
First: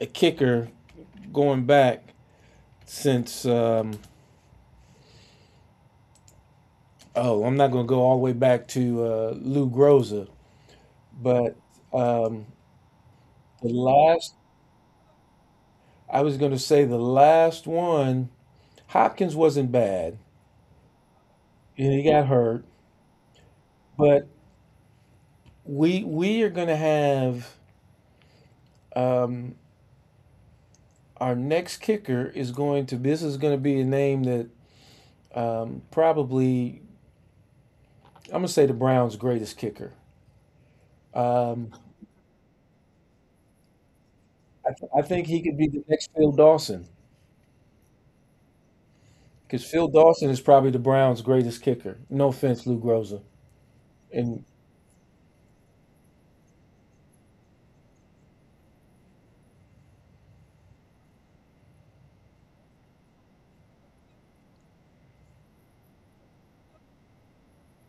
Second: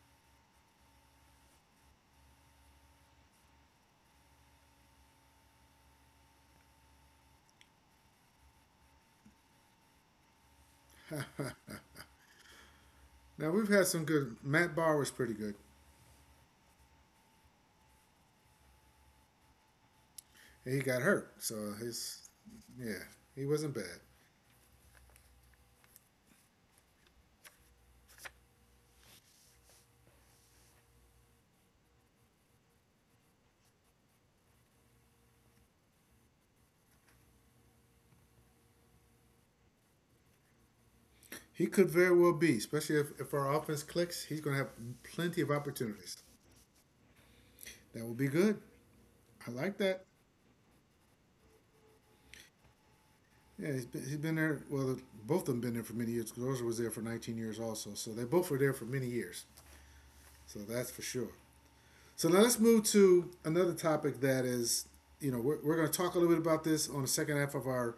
a kicker going back since. Oh, I'm not going to go all the way back to Lou Groza, but um, Now we've the had some last. good. Matt Barr was pretty good. I was going to say the last one. Hopkins wasn't bad, He got hurt, so and he his got hurt, yeah, he wasn't bad. but we are going to have um, our next kicker is going to. This is going to be a name that probably, I'm gonna say, the Browns' greatest kicker. He could very well Um, be, especially if our offense clicks. He's going to have plenty of I think he could opportunities. be the next Phil Dawson That will be good. I like because that. Phil Dawson is probably the Browns' greatest kicker. No offense, Lou Groza, Yeah, he's been and there. Well, both of them been there for many years. Rosa was there for 19 years also. So they both were there for many years. So that's for sure. So now let's move to another topic that is, you know, we're going to talk a little bit about this on the second half of our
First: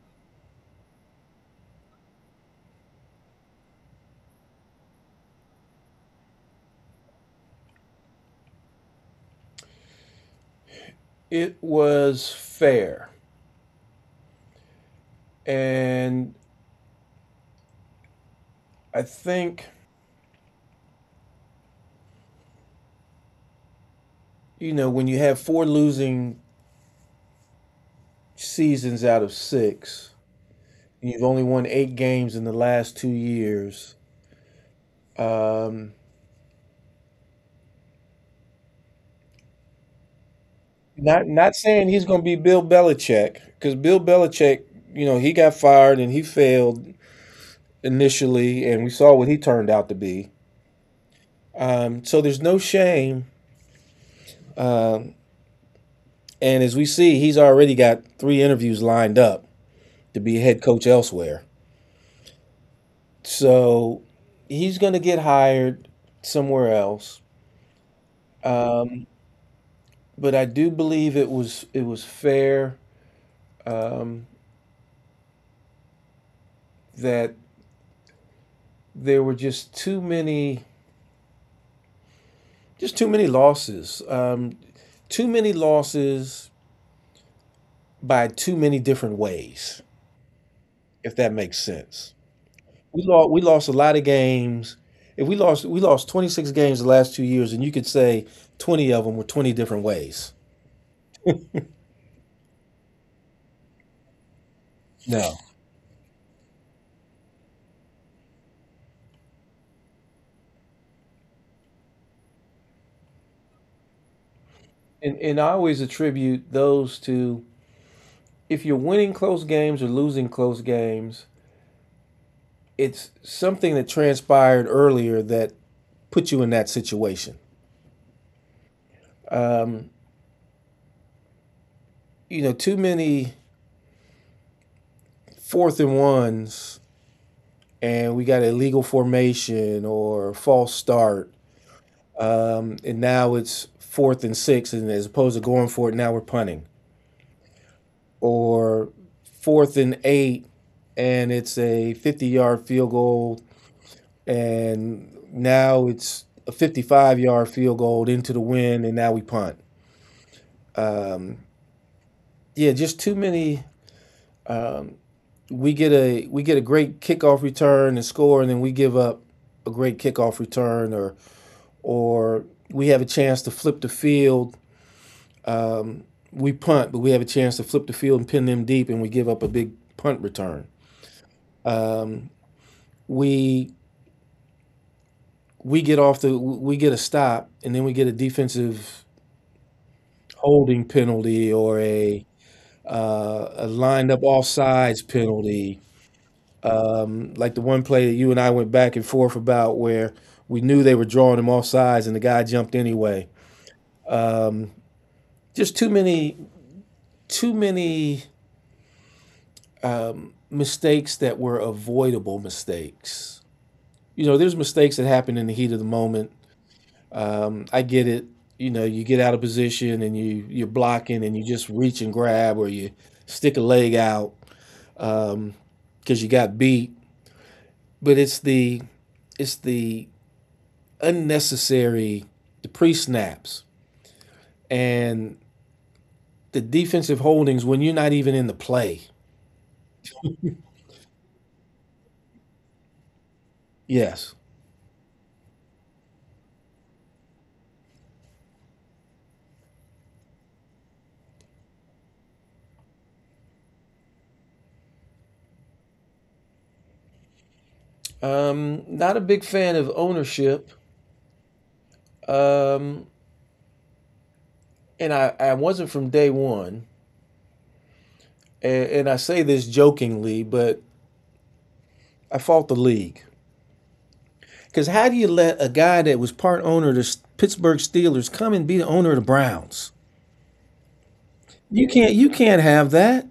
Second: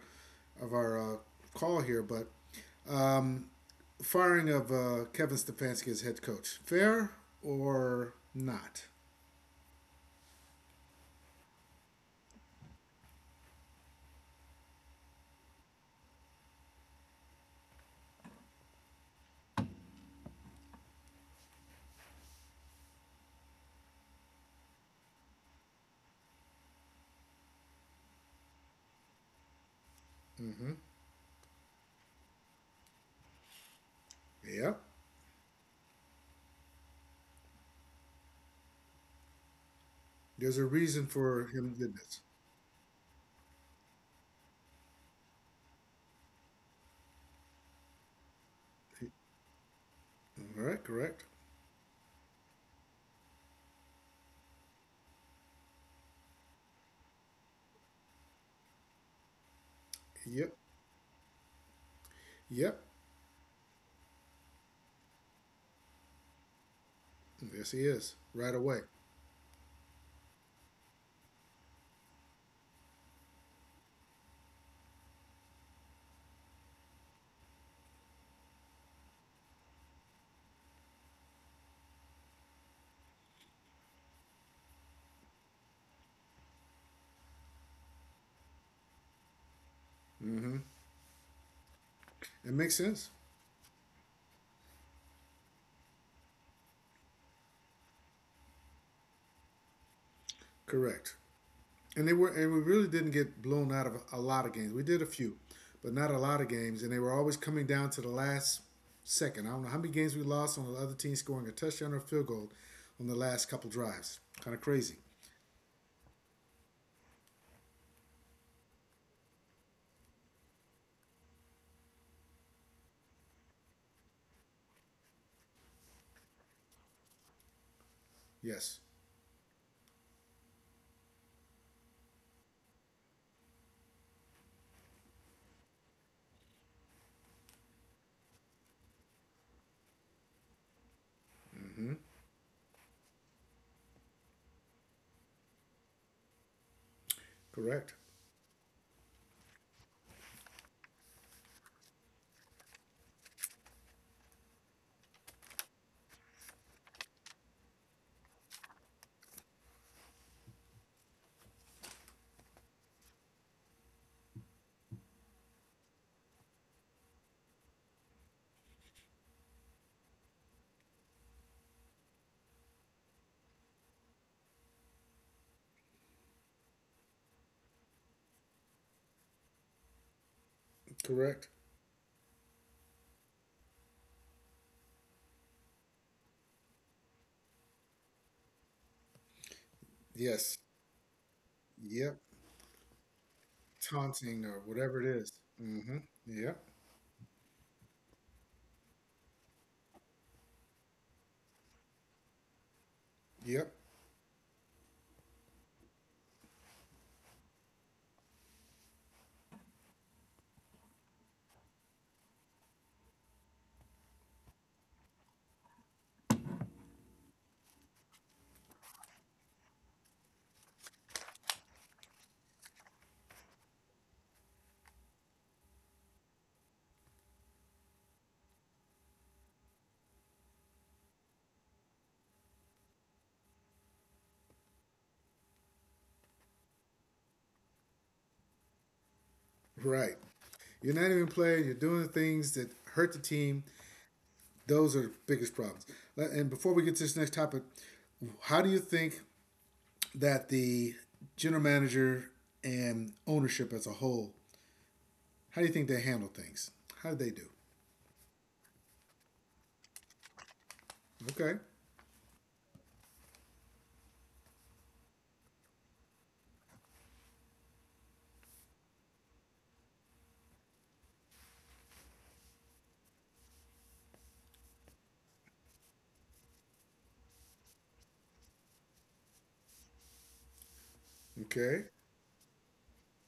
of our uh, call here, but firing of Kevin Stefanski as head coach, fair or not? it was fair. And I think, you know, when you have four losing seasons out of six, Mm-hmm. and you've only won eight games in the last 2 years. Yeah. There's a reason Not for not him saying did he's going to this. be Bill Belichick, because Bill Belichick, you know, he got fired and he failed initially, and we saw He- what he turned out to be. All right, correct. So there's no shame. Um, and as we see, he's already got three interviews lined up to be Yep, head coach elsewhere. yep. So he's going to get hired somewhere else. Yes, he is right away. Um, but I do believe it was fair, um, that there were just too many losses by too many different ways. Mm-hmm. If that makes sense. It makes sense. We lost a lot of games. If we lost, we lost 26 games the last 2 years, and you could say 20 of them were 20 different ways. Correct. And we really didn't get blown out of a lot of games. We did a No. few, but not a lot of games. And they were always coming down to the last second. I don't know how many games we lost on the other team scoring a touchdown or a field goal on the last couple drives. Kind of crazy. And I always attribute those to if you're winning close games or losing close games, it's something that transpired earlier that put you in that situation. Yes. Um, you know, too many fourth and ones, and we got illegal formation or false start, and now it's fourth and six, and as opposed to going for it, now we're punting. Correct. Or fourth and eight, and it's a 50-yard field goal, and now it's a 55-yard field goal into the wind, and now we punt. Yeah, just too many. We get a great kickoff return and score, and then we give up a great kickoff return, or we have a chance to flip the field. We punt, but we have a chance to flip the field and pin them deep, and we give up a big punt return. Correct. we we get off the we get a stop, and then we get a defensive Yes. holding penalty or Yep. A lined up Taunting or whatever offsides it is. penalty Mm-hmm. Yep. like the one play that you and I went back and forth about, where we knew they were drawing him offsides and the guy jumped anyway. Yep. Just too many, too many mistakes that were avoidable mistakes. You know, there's mistakes that happen in the heat of the moment. I get it. You know, you get out of position and you're blocking and you just reach and grab, or you stick a leg out because you got beat. But it's the unnecessary, the pre snaps and the defensive holdings when you're not even in the play. Right. You're not even playing. You're doing things that hurt the team. Yes, Those are the biggest problems. And before we get to this next topic, how do you think that the general manager and ownership as a whole, how do you think they handle things? How do they do? Not a big fan of ownership. Okay. Um, and I wasn't from day one. And I say this jokingly, but I fought the league. Because how do you let a guy that was part owner of the Pittsburgh Steelers come and be the owner of the Browns? You Okay. can't. You can't have that.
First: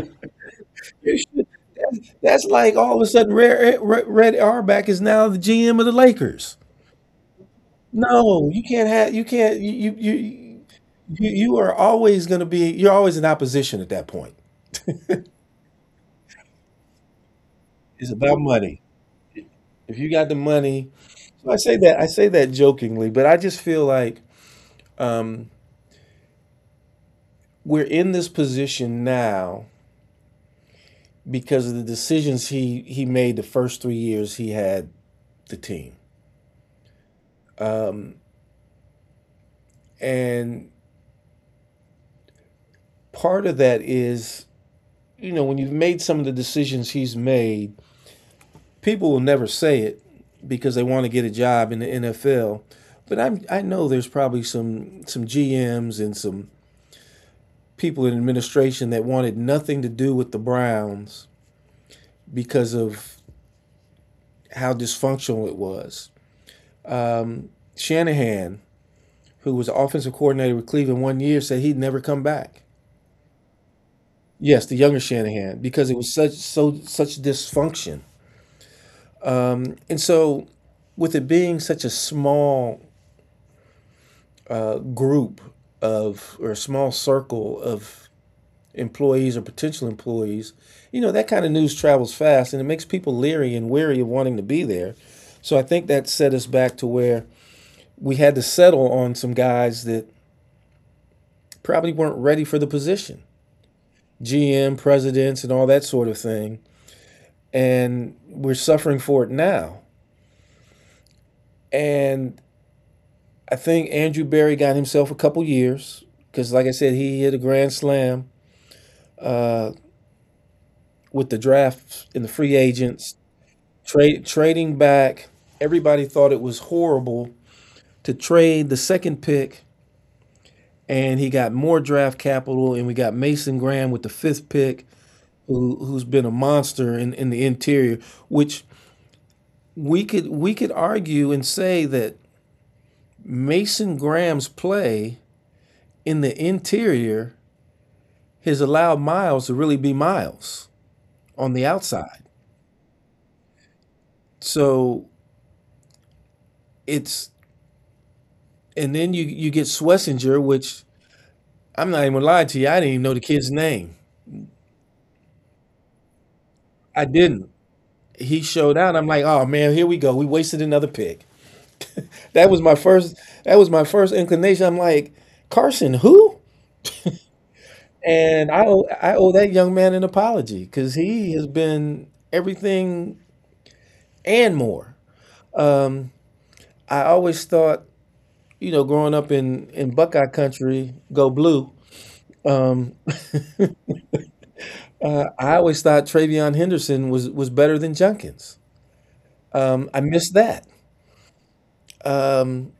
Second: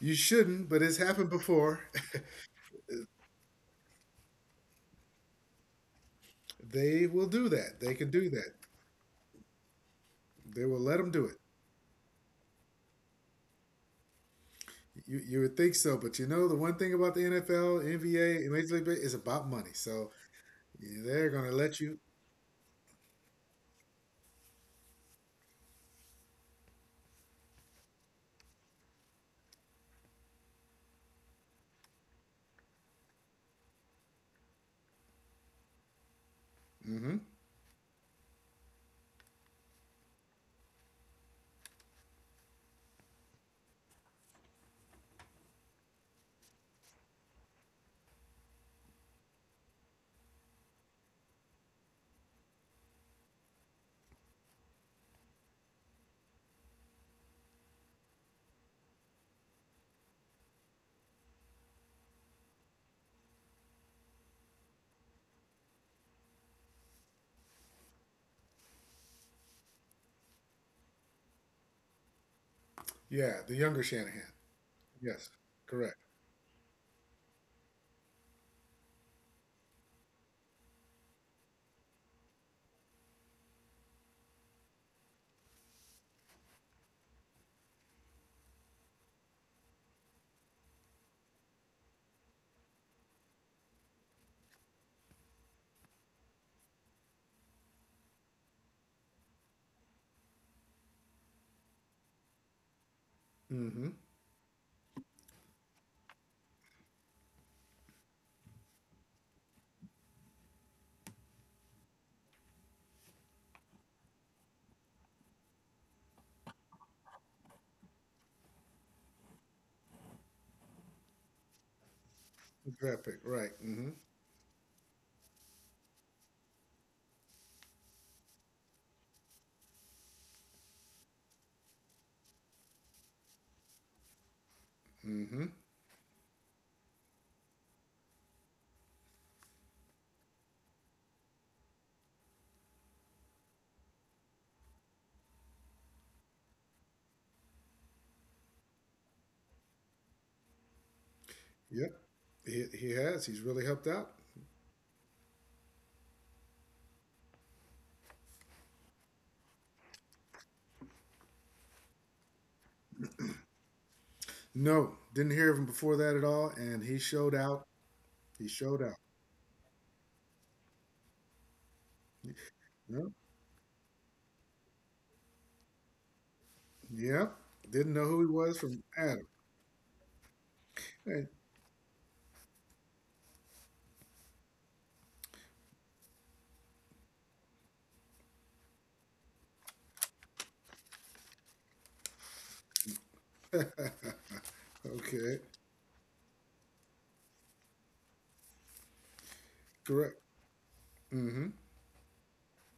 You shouldn't, but it's happened before. <laughs> That's like all of a sudden Red Auerbach is now the GM of the Lakers. They will do that. They can do No, that. you can't have. You can't. You you you They will let them do you, it. you are always going to be. You're always in opposition at that point. You would think so, but you know the one thing about the NFL, It's NBA, about and Major money. League Baseball is about money. If So you got the money, yeah, they're gonna so I say let you. that. I say that jokingly, but I just feel like um, we're in this position now because of the decisions he made the first 3 years he had the team. Hmm. Um, and part of that is, you know, when you've made some of the decisions he's made, people will never say it because they want to get a job in the NFL. But I know there's probably some GMs and some people in administration that wanted nothing to do with the Browns because of how dysfunctional it was. Shanahan, who was offensive coordinator with Cleveland 1 year, said he'd never come back. Yeah, the younger Shanahan. Yes, the younger Yes, Shanahan, because it correct. was such dysfunction. And so with it being such a small group of, or a small circle of, employees or potential employees, you know, that kind of news travels fast, and it makes people leery and weary of wanting to be there. So I think that set us back to where we had to settle on some guys that probably weren't ready for the position. Mm-hmm. GM, presidents, and all that sort of thing. And we're suffering for it now. And I think Andrew Berry got himself a couple years because, like I said, he hit a grand slam with the drafts and the free Draft agents, pick, right? Mm-hmm. trade trading back. Everybody thought it was horrible to trade the second pick, and he got more draft capital, and we got Mason Graham with the fifth pick, Mm-hmm. who's been a monster in the interior. Which we could argue and say that Mason Graham's play in the interior has allowed Miles to really be Miles on the Yep. outside. He has. He's really helped out. So it's and then you get Swessinger, which I'm not even gonna lie to you, I didn't even know the kid's name. No, didn't hear of him before that at all, and he I showed didn't. out. He He showed showed out. out. I'm like, oh man, here we go. We wasted another pick. That was my Yep. first. That was my first inclination. I'm like, Carson, who? Yep. Didn't know who he And was from I Adam. owe that young man an apology, because Hey. he has been everything and more. I always thought, you know, growing up in Buckeye country, go blue. Um, Okay. I always thought Travion Henderson was better than Junkins. I Correct. missed that. Mm-hmm. Um,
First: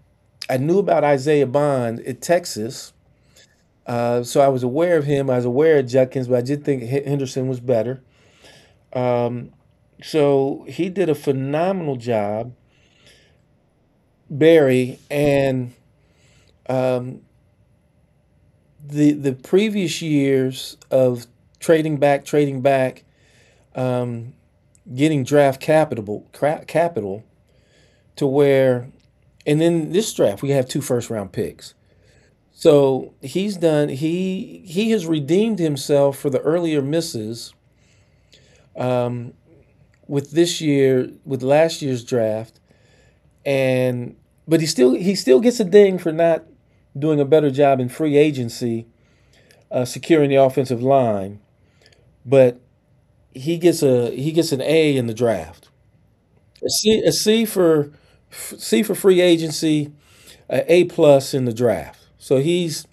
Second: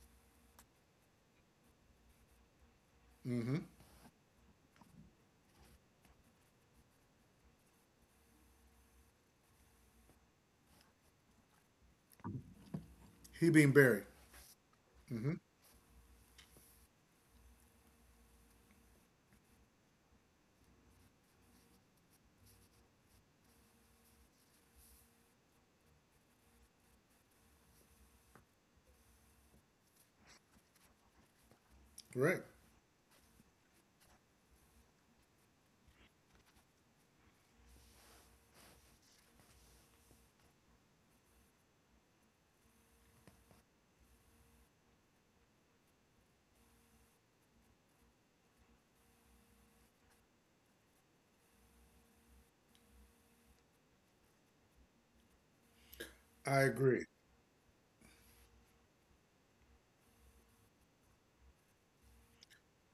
I knew about Isaiah Bond at Texas, Mm-hmm. So I was aware of him. I was aware of Junkins, but I did think Henderson was better. So he did a phenomenal job, He being Barry. Barry, Mm-hmm. and the previous years of trading back, getting draft capital to where, and then this draft we have two first round picks. Correct. So he's done. He has redeemed himself for the earlier misses with this year, with last year's draft, and but he still gets a ding for not doing a better job in free agency, securing the offensive line. But he gets an A in the draft. I agree. A C for C for free agency, an A plus in the draft. So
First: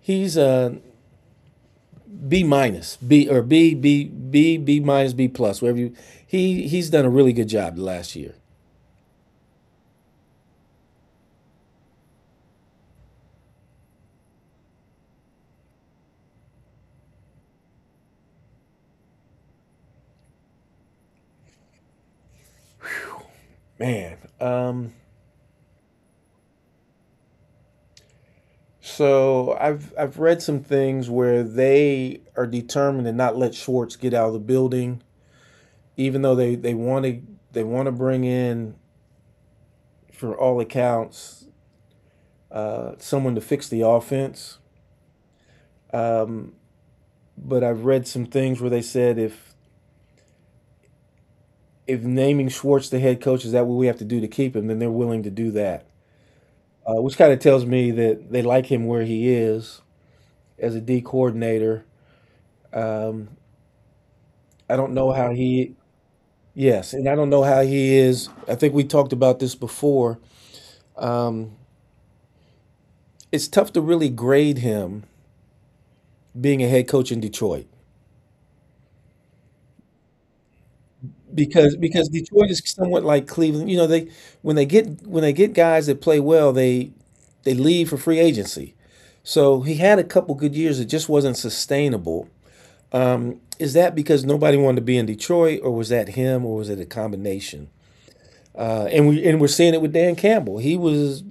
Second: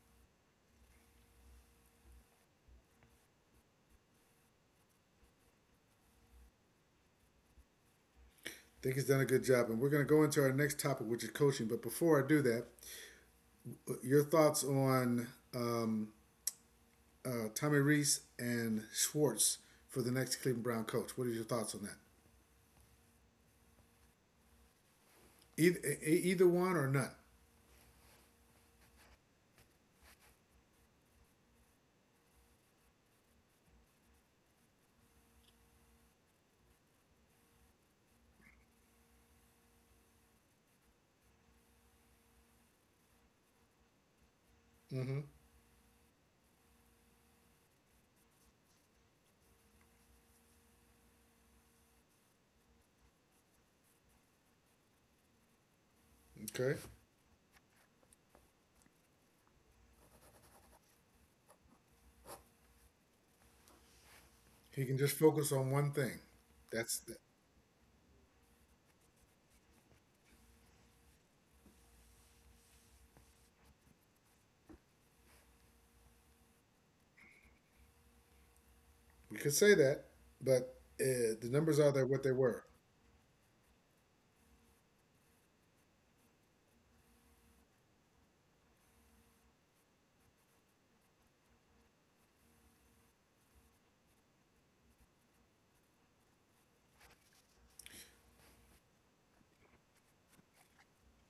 he's B minus, B or B, B, B, B minus, B plus, wherever you. He's done a really good job the last year. Think he's done a good job, and we're going to go into our next topic, which is coaching. But before I do that, your thoughts on um, Tommy Reese and Schwartz for the next Cleveland Brown coach. What are your thoughts on that? Man, Either, either one or none. so I've read some things where they are determined to not let Schwartz get out of the building, even though they want to, bring in, for all accounts, someone to fix the offense. Mm-hmm. Um, but I've read some things where they said if naming Schwartz the head coach is that what we have to do to keep him, then they're willing to do that. Okay, Which kind of tells me that they like him where he is as a D coordinator. Um, I he don't can know just how focus he— on one thing. yes, That's and I the, don't know how he is. I think we talked about this before. Um, it's tough to really grade him being a head coach in Detroit, we could say that, but the numbers are there because what they Detroit is were. somewhat like Cleveland. You know, they— when they get guys that play well, they leave for free agency. So he had a couple good years. It just wasn't sustainable. Is that because nobody wanted to be in Detroit, or was that him, or was it a combination? And we're seeing it with Dan Campbell. He was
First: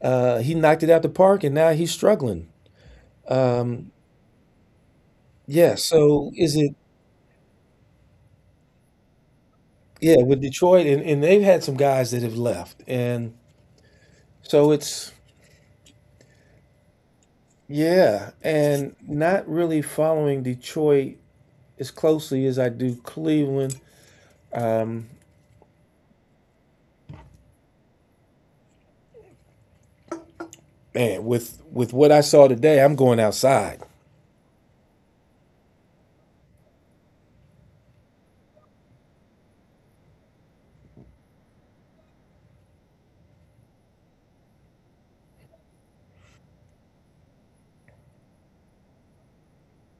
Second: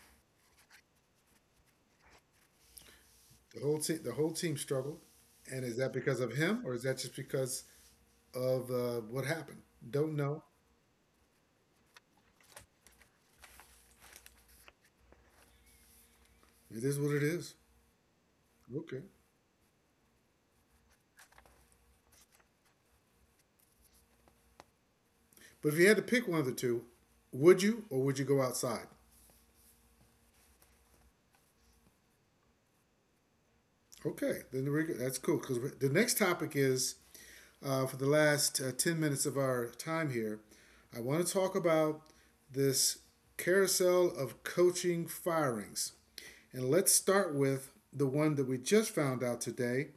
uh, He knocked it out the park, and now he's struggling. The whole team struggled, and Yeah. is that because So of is him it— or is that just because of what happened? yeah, Don't with know. Detroit, and they've had some guys that have left, and so it's— It is what it is. yeah, and Okay. not really following Detroit as closely as I do Cleveland. But if you had to pick one of the two, would you or would you go outside? Man, with what I saw today, I'm going outside. Okay, that's cool because the next topic is for the last 10 minutes of our time here. I want to talk about this carousel of coaching firings. And let's start with the one that we just found out today,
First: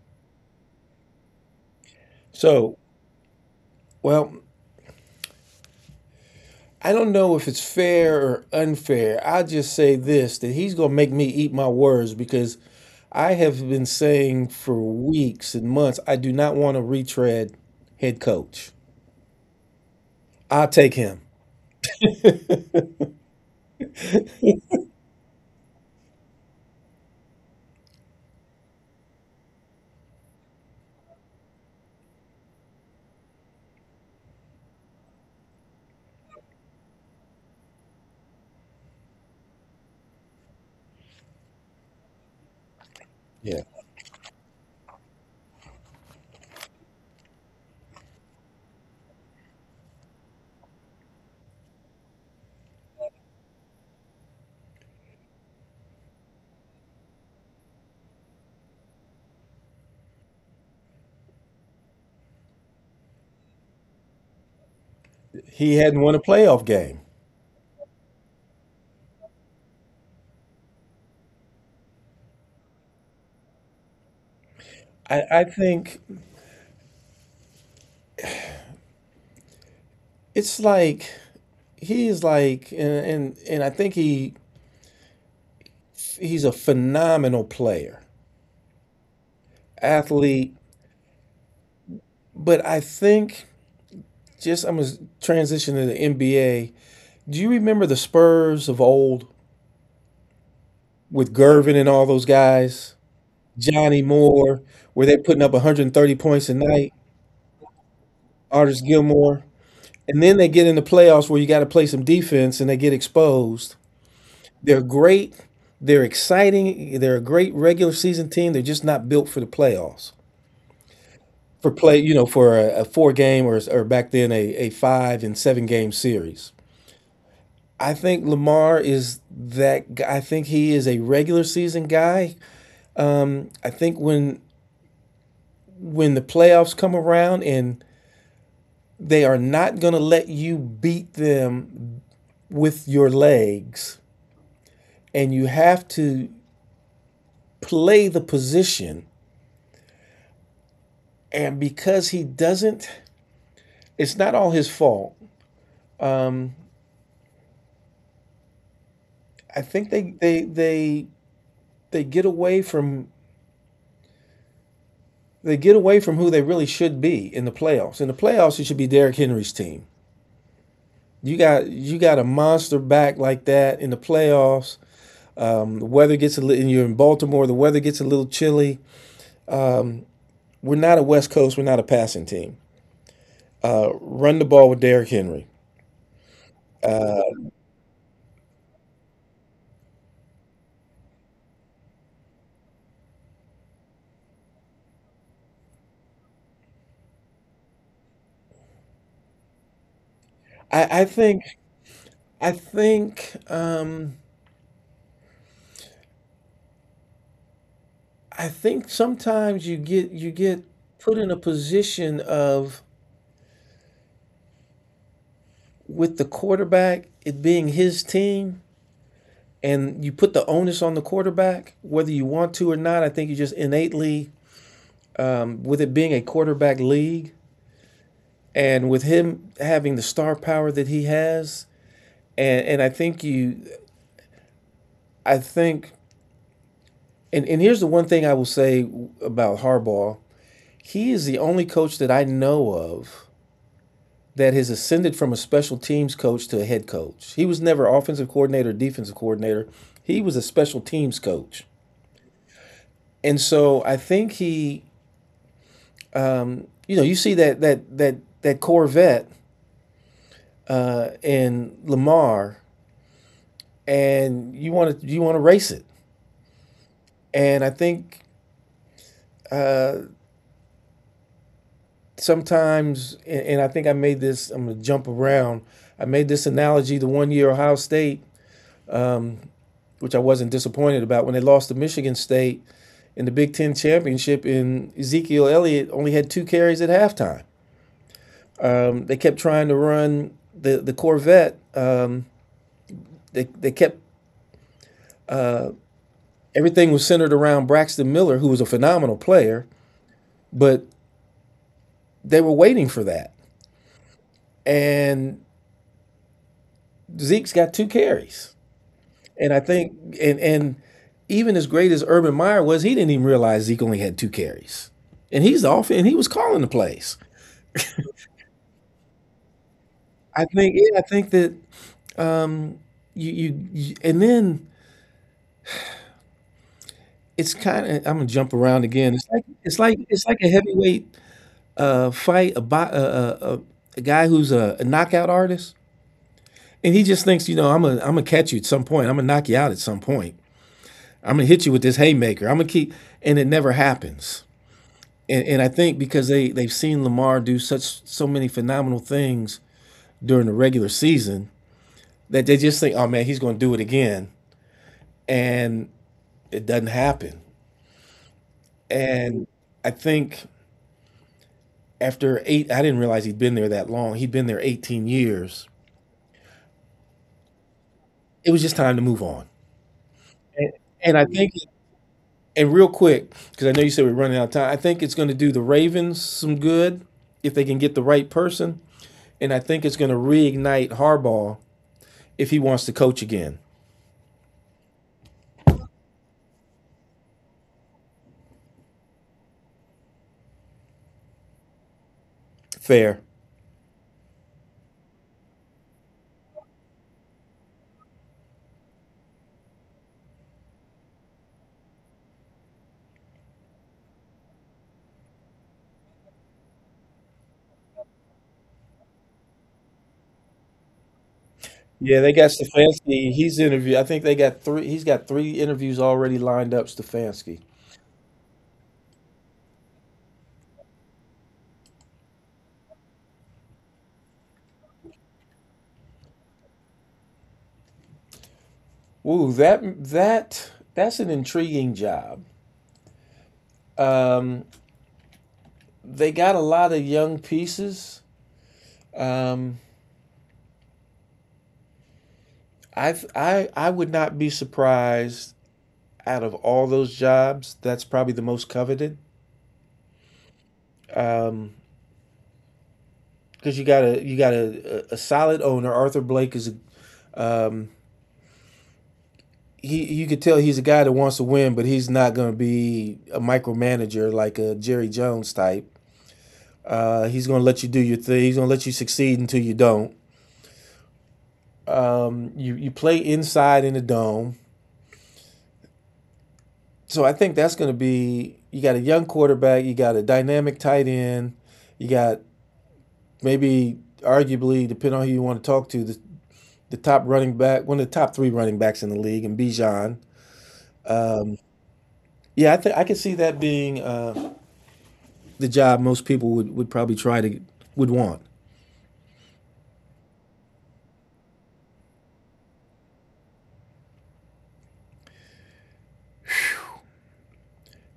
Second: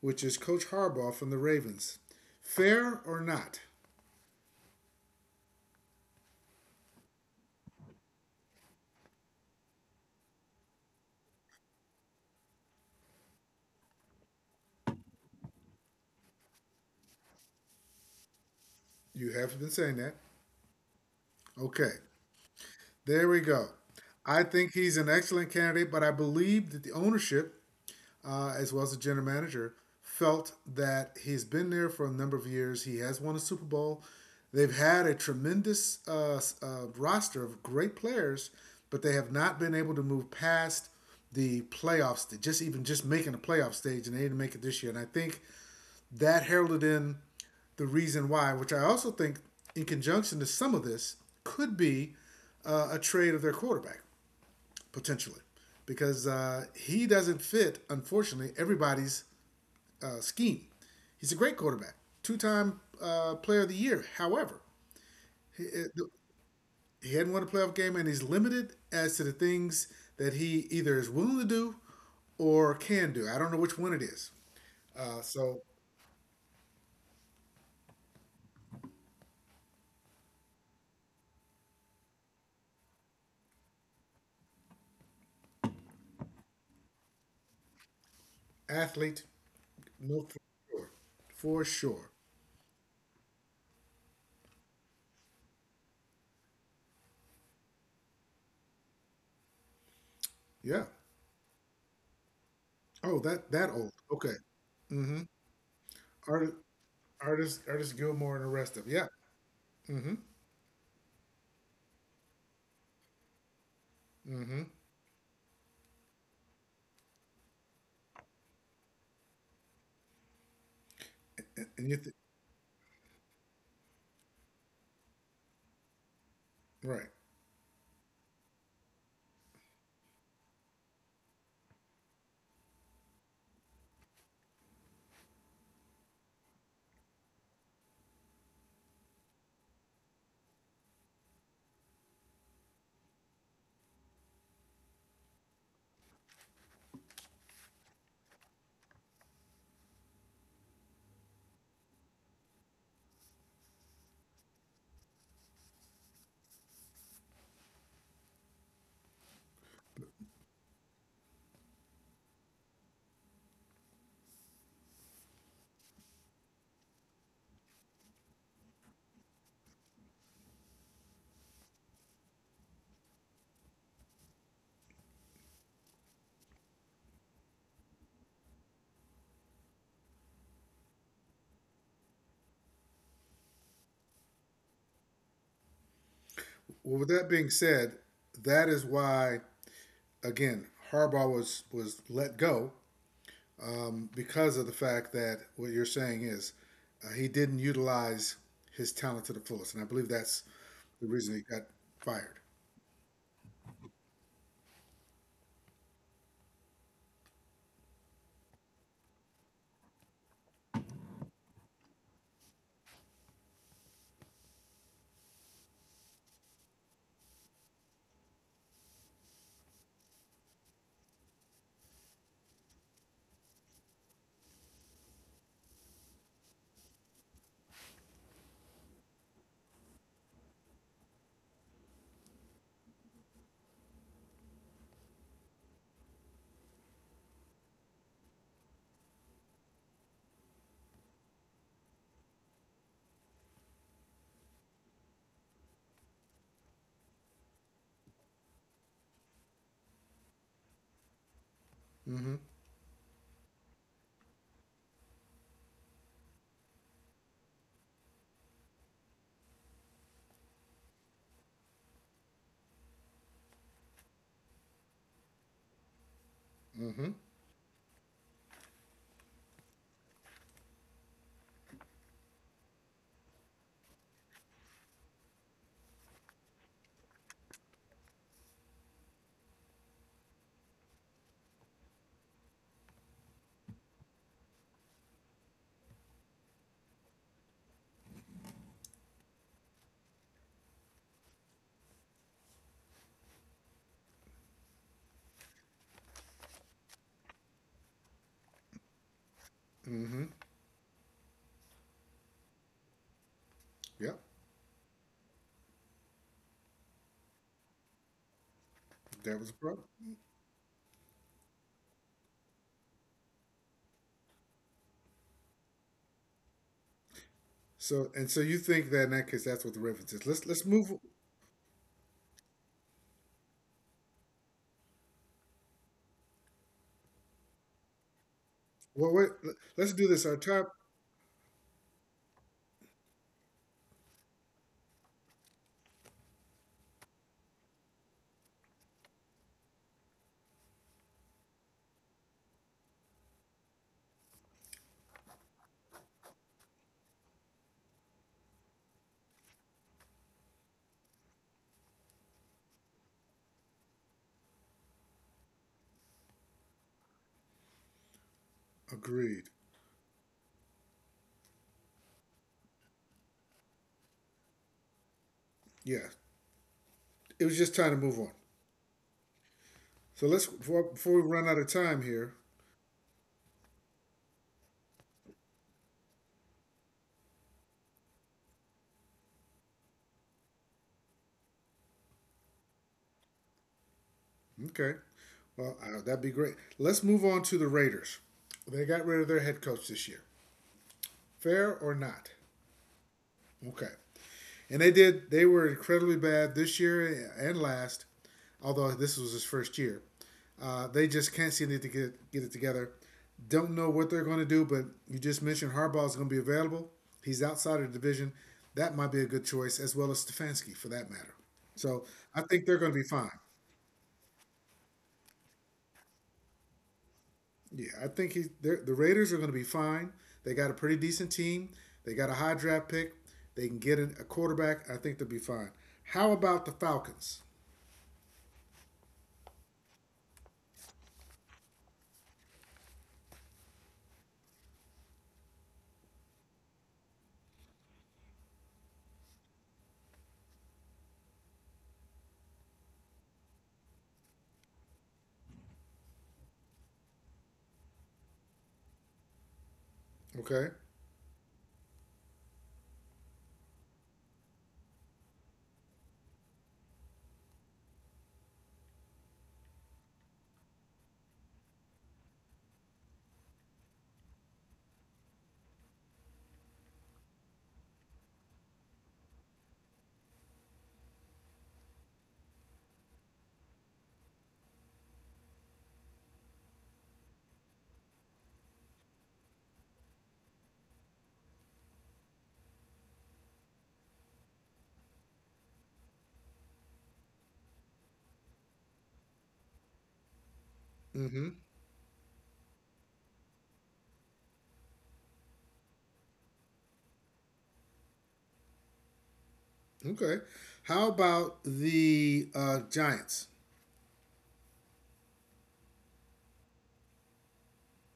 which is Coach Harbaugh from the Ravens. So Fair or not? well, I don't know if it's fair or unfair. I'll just say this, that he's going to make me eat my words, because I have been saying for weeks and months I do not want to retread head coach. You have been saying that. I'll take him. Okay. There we go. I think he's an excellent candidate, but I believe that the ownership, as well as the general manager, felt that he's been there for a number of years. He has won a Super Bowl. They've had a tremendous roster of great players, but they have not been able to move past the playoffs, just even just making the Yeah. playoff stage, and they didn't make it this year. And I think that heralded in the reason why, which I also think, in conjunction to some of this, could be a trade of their quarterback potentially, because he doesn't fit, unfortunately, everybody's scheme. He's a great quarterback, two-time Player of the Year. However, He it, hadn't won a playoff game. he hadn't won a playoff game, and he's limited as to the things that he either is willing to do or can do. I don't know which one it is. Uh, I so think it's like he is like, and I think he's a phenomenal player, Athlete, no, athlete, for sure. For sure. but I think just I'm gonna transition to the NBA. Do you remember the Spurs of old Yeah. with Gervin and all those guys? Oh, that old. Johnny Okay. Moore, where they're putting up 130 points Art, a night, artist Gilmore, and the rest Artis of them. Yeah. Gilmore. And then they get in the playoffs where you got to play some defense and they get exposed. They're great. They're exciting. They're a great regular season team. They're just not built for the playoffs. And, For and play, you know, for a four game, or back then a five and seven game series. right. I think Lamar is that guy. I think he is a regular season guy. I think when the playoffs come around, and they are not going to let you beat them with your legs, and you have to play the position, and because he doesn't— it's not all his fault. um, I think they get away from— they get away from who they really should be in the playoffs. In the playoffs, it should be Derrick Henry's team. You got a monster back like that in the playoffs. The weather gets a little— and you're in Baltimore, the weather gets a little chilly. We're not a West Coast, we're not a passing team. Run the ball with Derrick Henry. Well, with that being said, that is why again Harbaugh was let go because of the fact that what you're saying is he didn't utilize his talent to the fullest, and I believe that's I the reason he think, got fired. I think, I think sometimes you get put in a position of, with the quarterback, it being his team, and you put the onus on the quarterback, whether you want to or not. I think you just innately, with it being a quarterback league, and with him having the star power that he has, and I think you, I think, and here's the one thing I will say about Harbaugh: he is the only coach that I know of that has ascended from a special teams coach to a head coach. He was never offensive coordinator, or defensive coordinator. He was a special teams coach, Mm-hmm. and so I think you know, you see that that Corvette in Lamar, and you want to race it, Mm-hmm. and I think uh, sometimes, and, I think I made I'm going to jump around. I made this analogy the one year Ohio State, which I wasn't disappointed about, when they lost to Michigan State in the Big Ten championship, and Ezekiel Elliott only had two carries at halftime. They kept trying to run the Corvette. They kept, everything was centered around Braxton Miller, who was a phenomenal player, Mm-hmm. but they were waiting for that. Yep. And Zeke's got two carries. That was a And I problem. think, and even as great as Urban Meyer was, he didn't even realize Zeke only had two carries, and he was calling the plays. So and so you think that in that case that's what the reference is. I Let's think, move. yeah, I think that you and then it's kind of. I'm gonna jump around Well, again. It's wait, like it's let's like do this. it's Our like a top heavyweight fight, a guy who's a knockout artist, and he just thinks, you know, I'm a am gonna catch you at some point. I'm gonna knock you out at some point. I'm gonna hit you with this haymaker. I'm gonna keep, and it never happens and I think because they've seen Lamar do such so many phenomenal things during the regular season that they just think, oh man, he's going to do it again, and it doesn't happen. And agreed. I think after eight, I didn't realize he'd been there that long. He'd been there 18 years. Yeah, it was just time to move on. It was just time to move on. So let's And, before and we I run think, out of time here. and real quick, because I know you said we're running out of time, I think it's going to do the Ravens some good if they can get the right person. And I think it's going to reignite Harbaugh if he wants to coach again. Okay, well, that'd be great. Let's move on to the Raiders. They got rid of their head coach this year. Fair or not? Fair. Okay. And they did. They were incredibly bad this year and last, although this was his first year. They just can't seem to get it together. Don't know what they're going to do, but you just mentioned Harbaugh is going to be available. He's outside of the division. That might be a good choice, as well as Stefanski for that matter. So Yeah, they I got think they're going to be fine. Stefanski. He's interview. I think they got three. He's got three interviews already lined up. Stefanski. Yeah, the Raiders are going to be fine. They got a pretty decent team. They got a high draft pick. They can get a quarterback. I think they'll be fine. How about the Falcons? Ooh, that's an intriguing job. Um, they got a lot of young pieces. Um, I would not be surprised. Out of all those jobs, that's probably the most coveted. Okay. Um, because you got a solid owner. Arthur Blake is a, um, he you could tell he's a guy that wants to win, but he's not going to be a micromanager like a Jerry Jones type. He's going to let you do your thing. He's going to let you succeed until you don't. You you play inside in the dome, so I think that's going to be. You got a young quarterback. You got a dynamic tight end. You got maybe arguably, depending on who you want to talk to, the top running back, one of the top three running backs in the league, and Bijan. Um, Mm-hmm. yeah, I think I could see that being. The job most people would probably try to. Would want. Okay. How about the Giants?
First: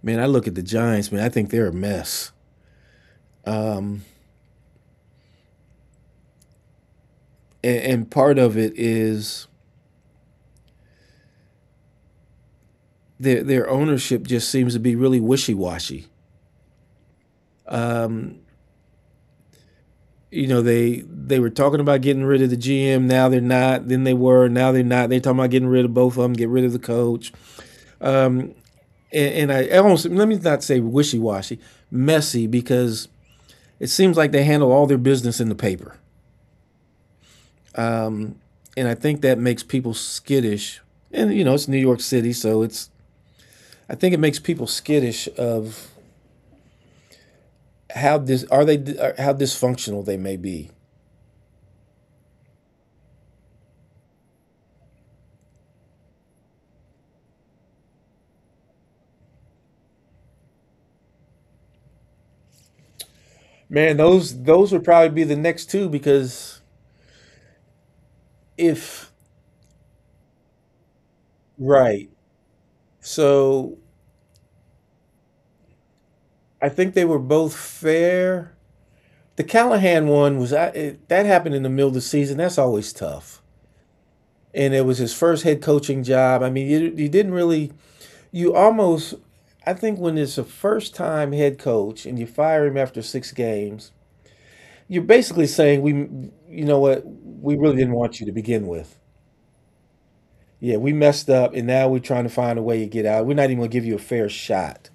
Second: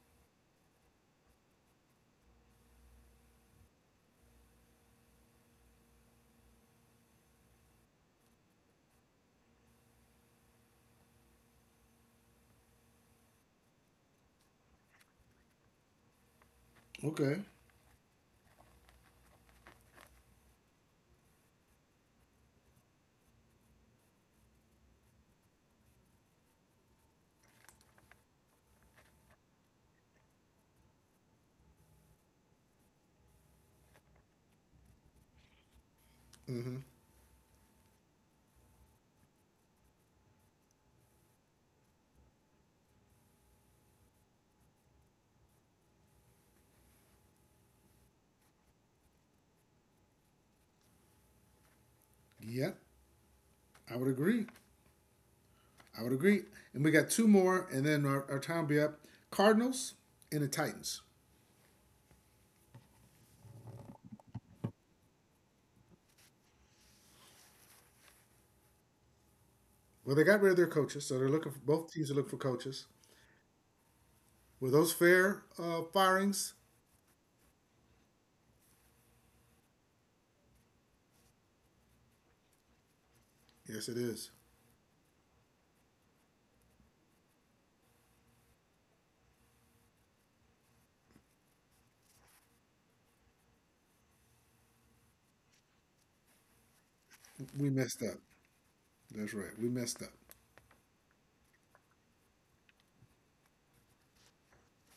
Man, I look at the Giants, man, I think they're a mess. Um, and part of it is their ownership just seems to be really wishy washy. Okay. Um, you know, they were talking about getting rid of the GM, now they're not. Then they were, now they're not. They're talking about getting rid of both of them, get rid of the coach. I almost, let me not say wishy washy, messy, because it seems like they handle all their business in the paper. Mm-hmm. And I think that makes people skittish. And, you know, it's New York City, so it's, I think it makes people skittish of how are they, how dysfunctional they may be. Yep. I would agree. I would agree. And we got two more, and then our time will be up. Cardinals and the Titans. Man, those would probably be the next two because if, Well, they got rid of their coaches, so they're looking for both teams right. are looking for coaches. So Were those fair firings? I think they were both fair. The Callahan one was, that happened in the middle of the season. That's always tough. Yes, it is. And it was his first head coaching job. I mean, you didn't really, you almost, I think when it's a first time head coach and you fire him after six games, you're basically saying we you know what, we We really didn't messed up. want you to begin with. That's right. We messed up. Yeah, we messed up and now we're trying to find a way to get out. We're not even going to give you a fair shot.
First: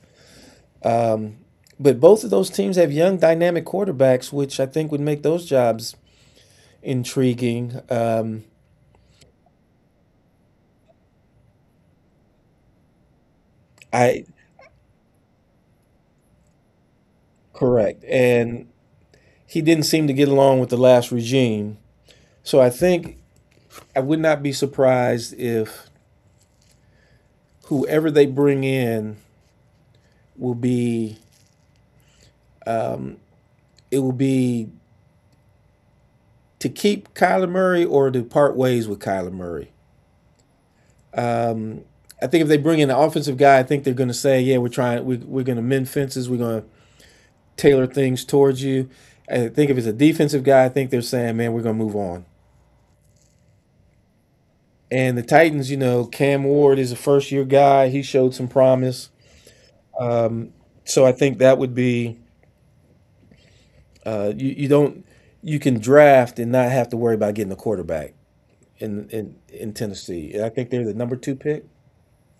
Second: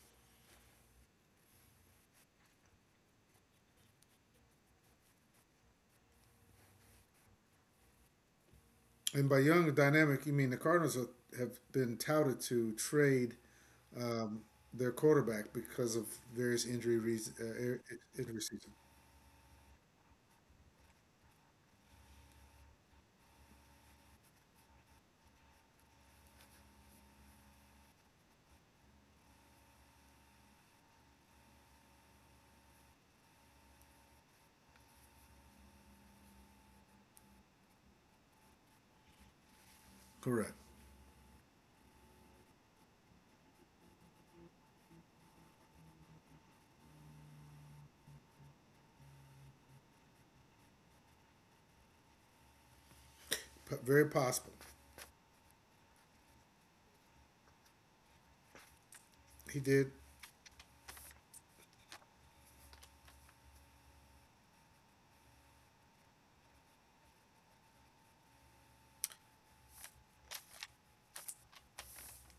Um, but both of those teams have young dynamic quarterbacks, which I think would make those jobs intriguing. And by young dynamic, you mean the have been touted to trade I um, their quarterback because of various injury reason, Correct. Injury And season. he didn't seem to get along with the last regime. So I think I would not be surprised if whoever they bring in will be it will be to keep Kyler Murray or to part ways with Kyler Murray. Correct. Um, I think if they bring in an offensive guy, I think they're going to say, yeah, we're going to mend fences, we're going to tailor things towards you. I think if it's a defensive guy, I think they're saying, man, we're going to move on. Very possible. And the Titans, you know, Cam Ward is a first year guy. He showed some promise. He did. So I think that would be, you don't, you can draft and not have to worry about getting a quarterback in Tennessee. And I think they're the number two pick.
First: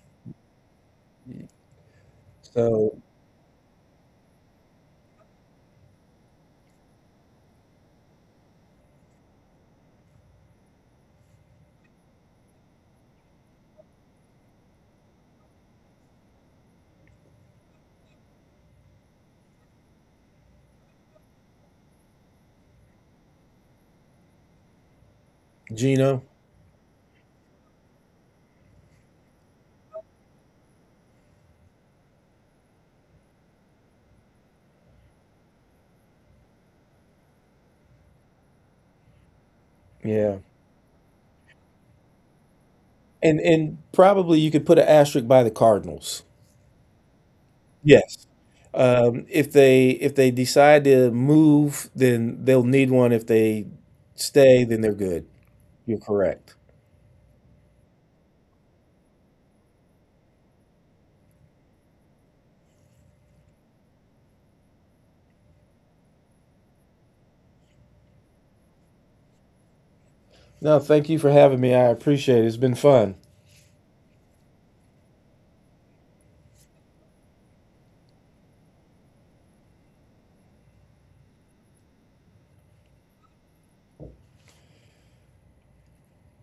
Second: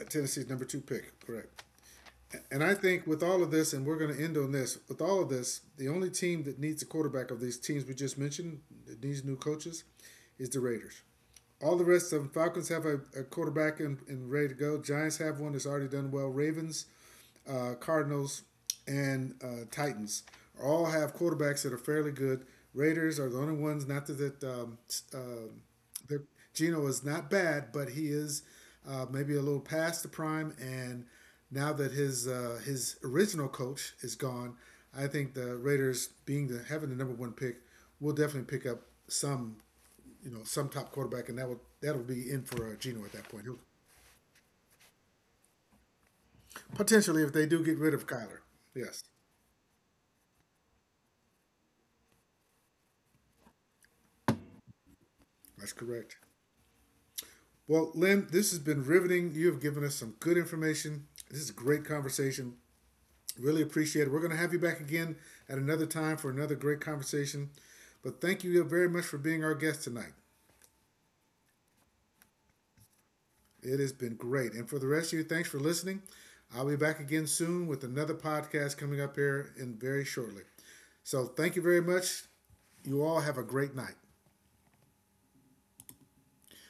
Tennessee's number two pick. Correct. And I So think with all of this, and we're going to end on this, with all of this, the only team that needs a quarterback of these teams we just mentioned, that needs new coaches, is the Raiders. All the rest of them, Falcons have a quarterback and ready to go. Giants have one that's already done well. Ravens, Cardinals, and Titans all have quarterbacks that are fairly good. Raiders are the only ones. Not uh, that Geno, Gino is not bad, but he is maybe a little past the prime. And now that his original coach is gone, I think the Raiders, being the having the number one pick, will definitely pick up some you yeah, know, some top quarterback, and that'll be in for Geno at that point. He'll, and probably you could put an asterisk by the Cardinals. potentially, if they do get rid of Yes, Kyler, yes, if they, if they decide to move, then they'll need one. If they stay, then they're good. that's You're correct. correct. Well, Lynn, this has been riveting. You have given us some good information. This is a great conversation. Really appreciate it. We're going to have you back again at another time for another great conversation. But thank you very much for being our guest tonight. No, thank you for having me. I appreciate it. It's been fun. It has been great. And for the rest of you, thanks for listening. I'll be back again soon with another podcast coming up here in very shortly. So thank you very much. You all have a great night.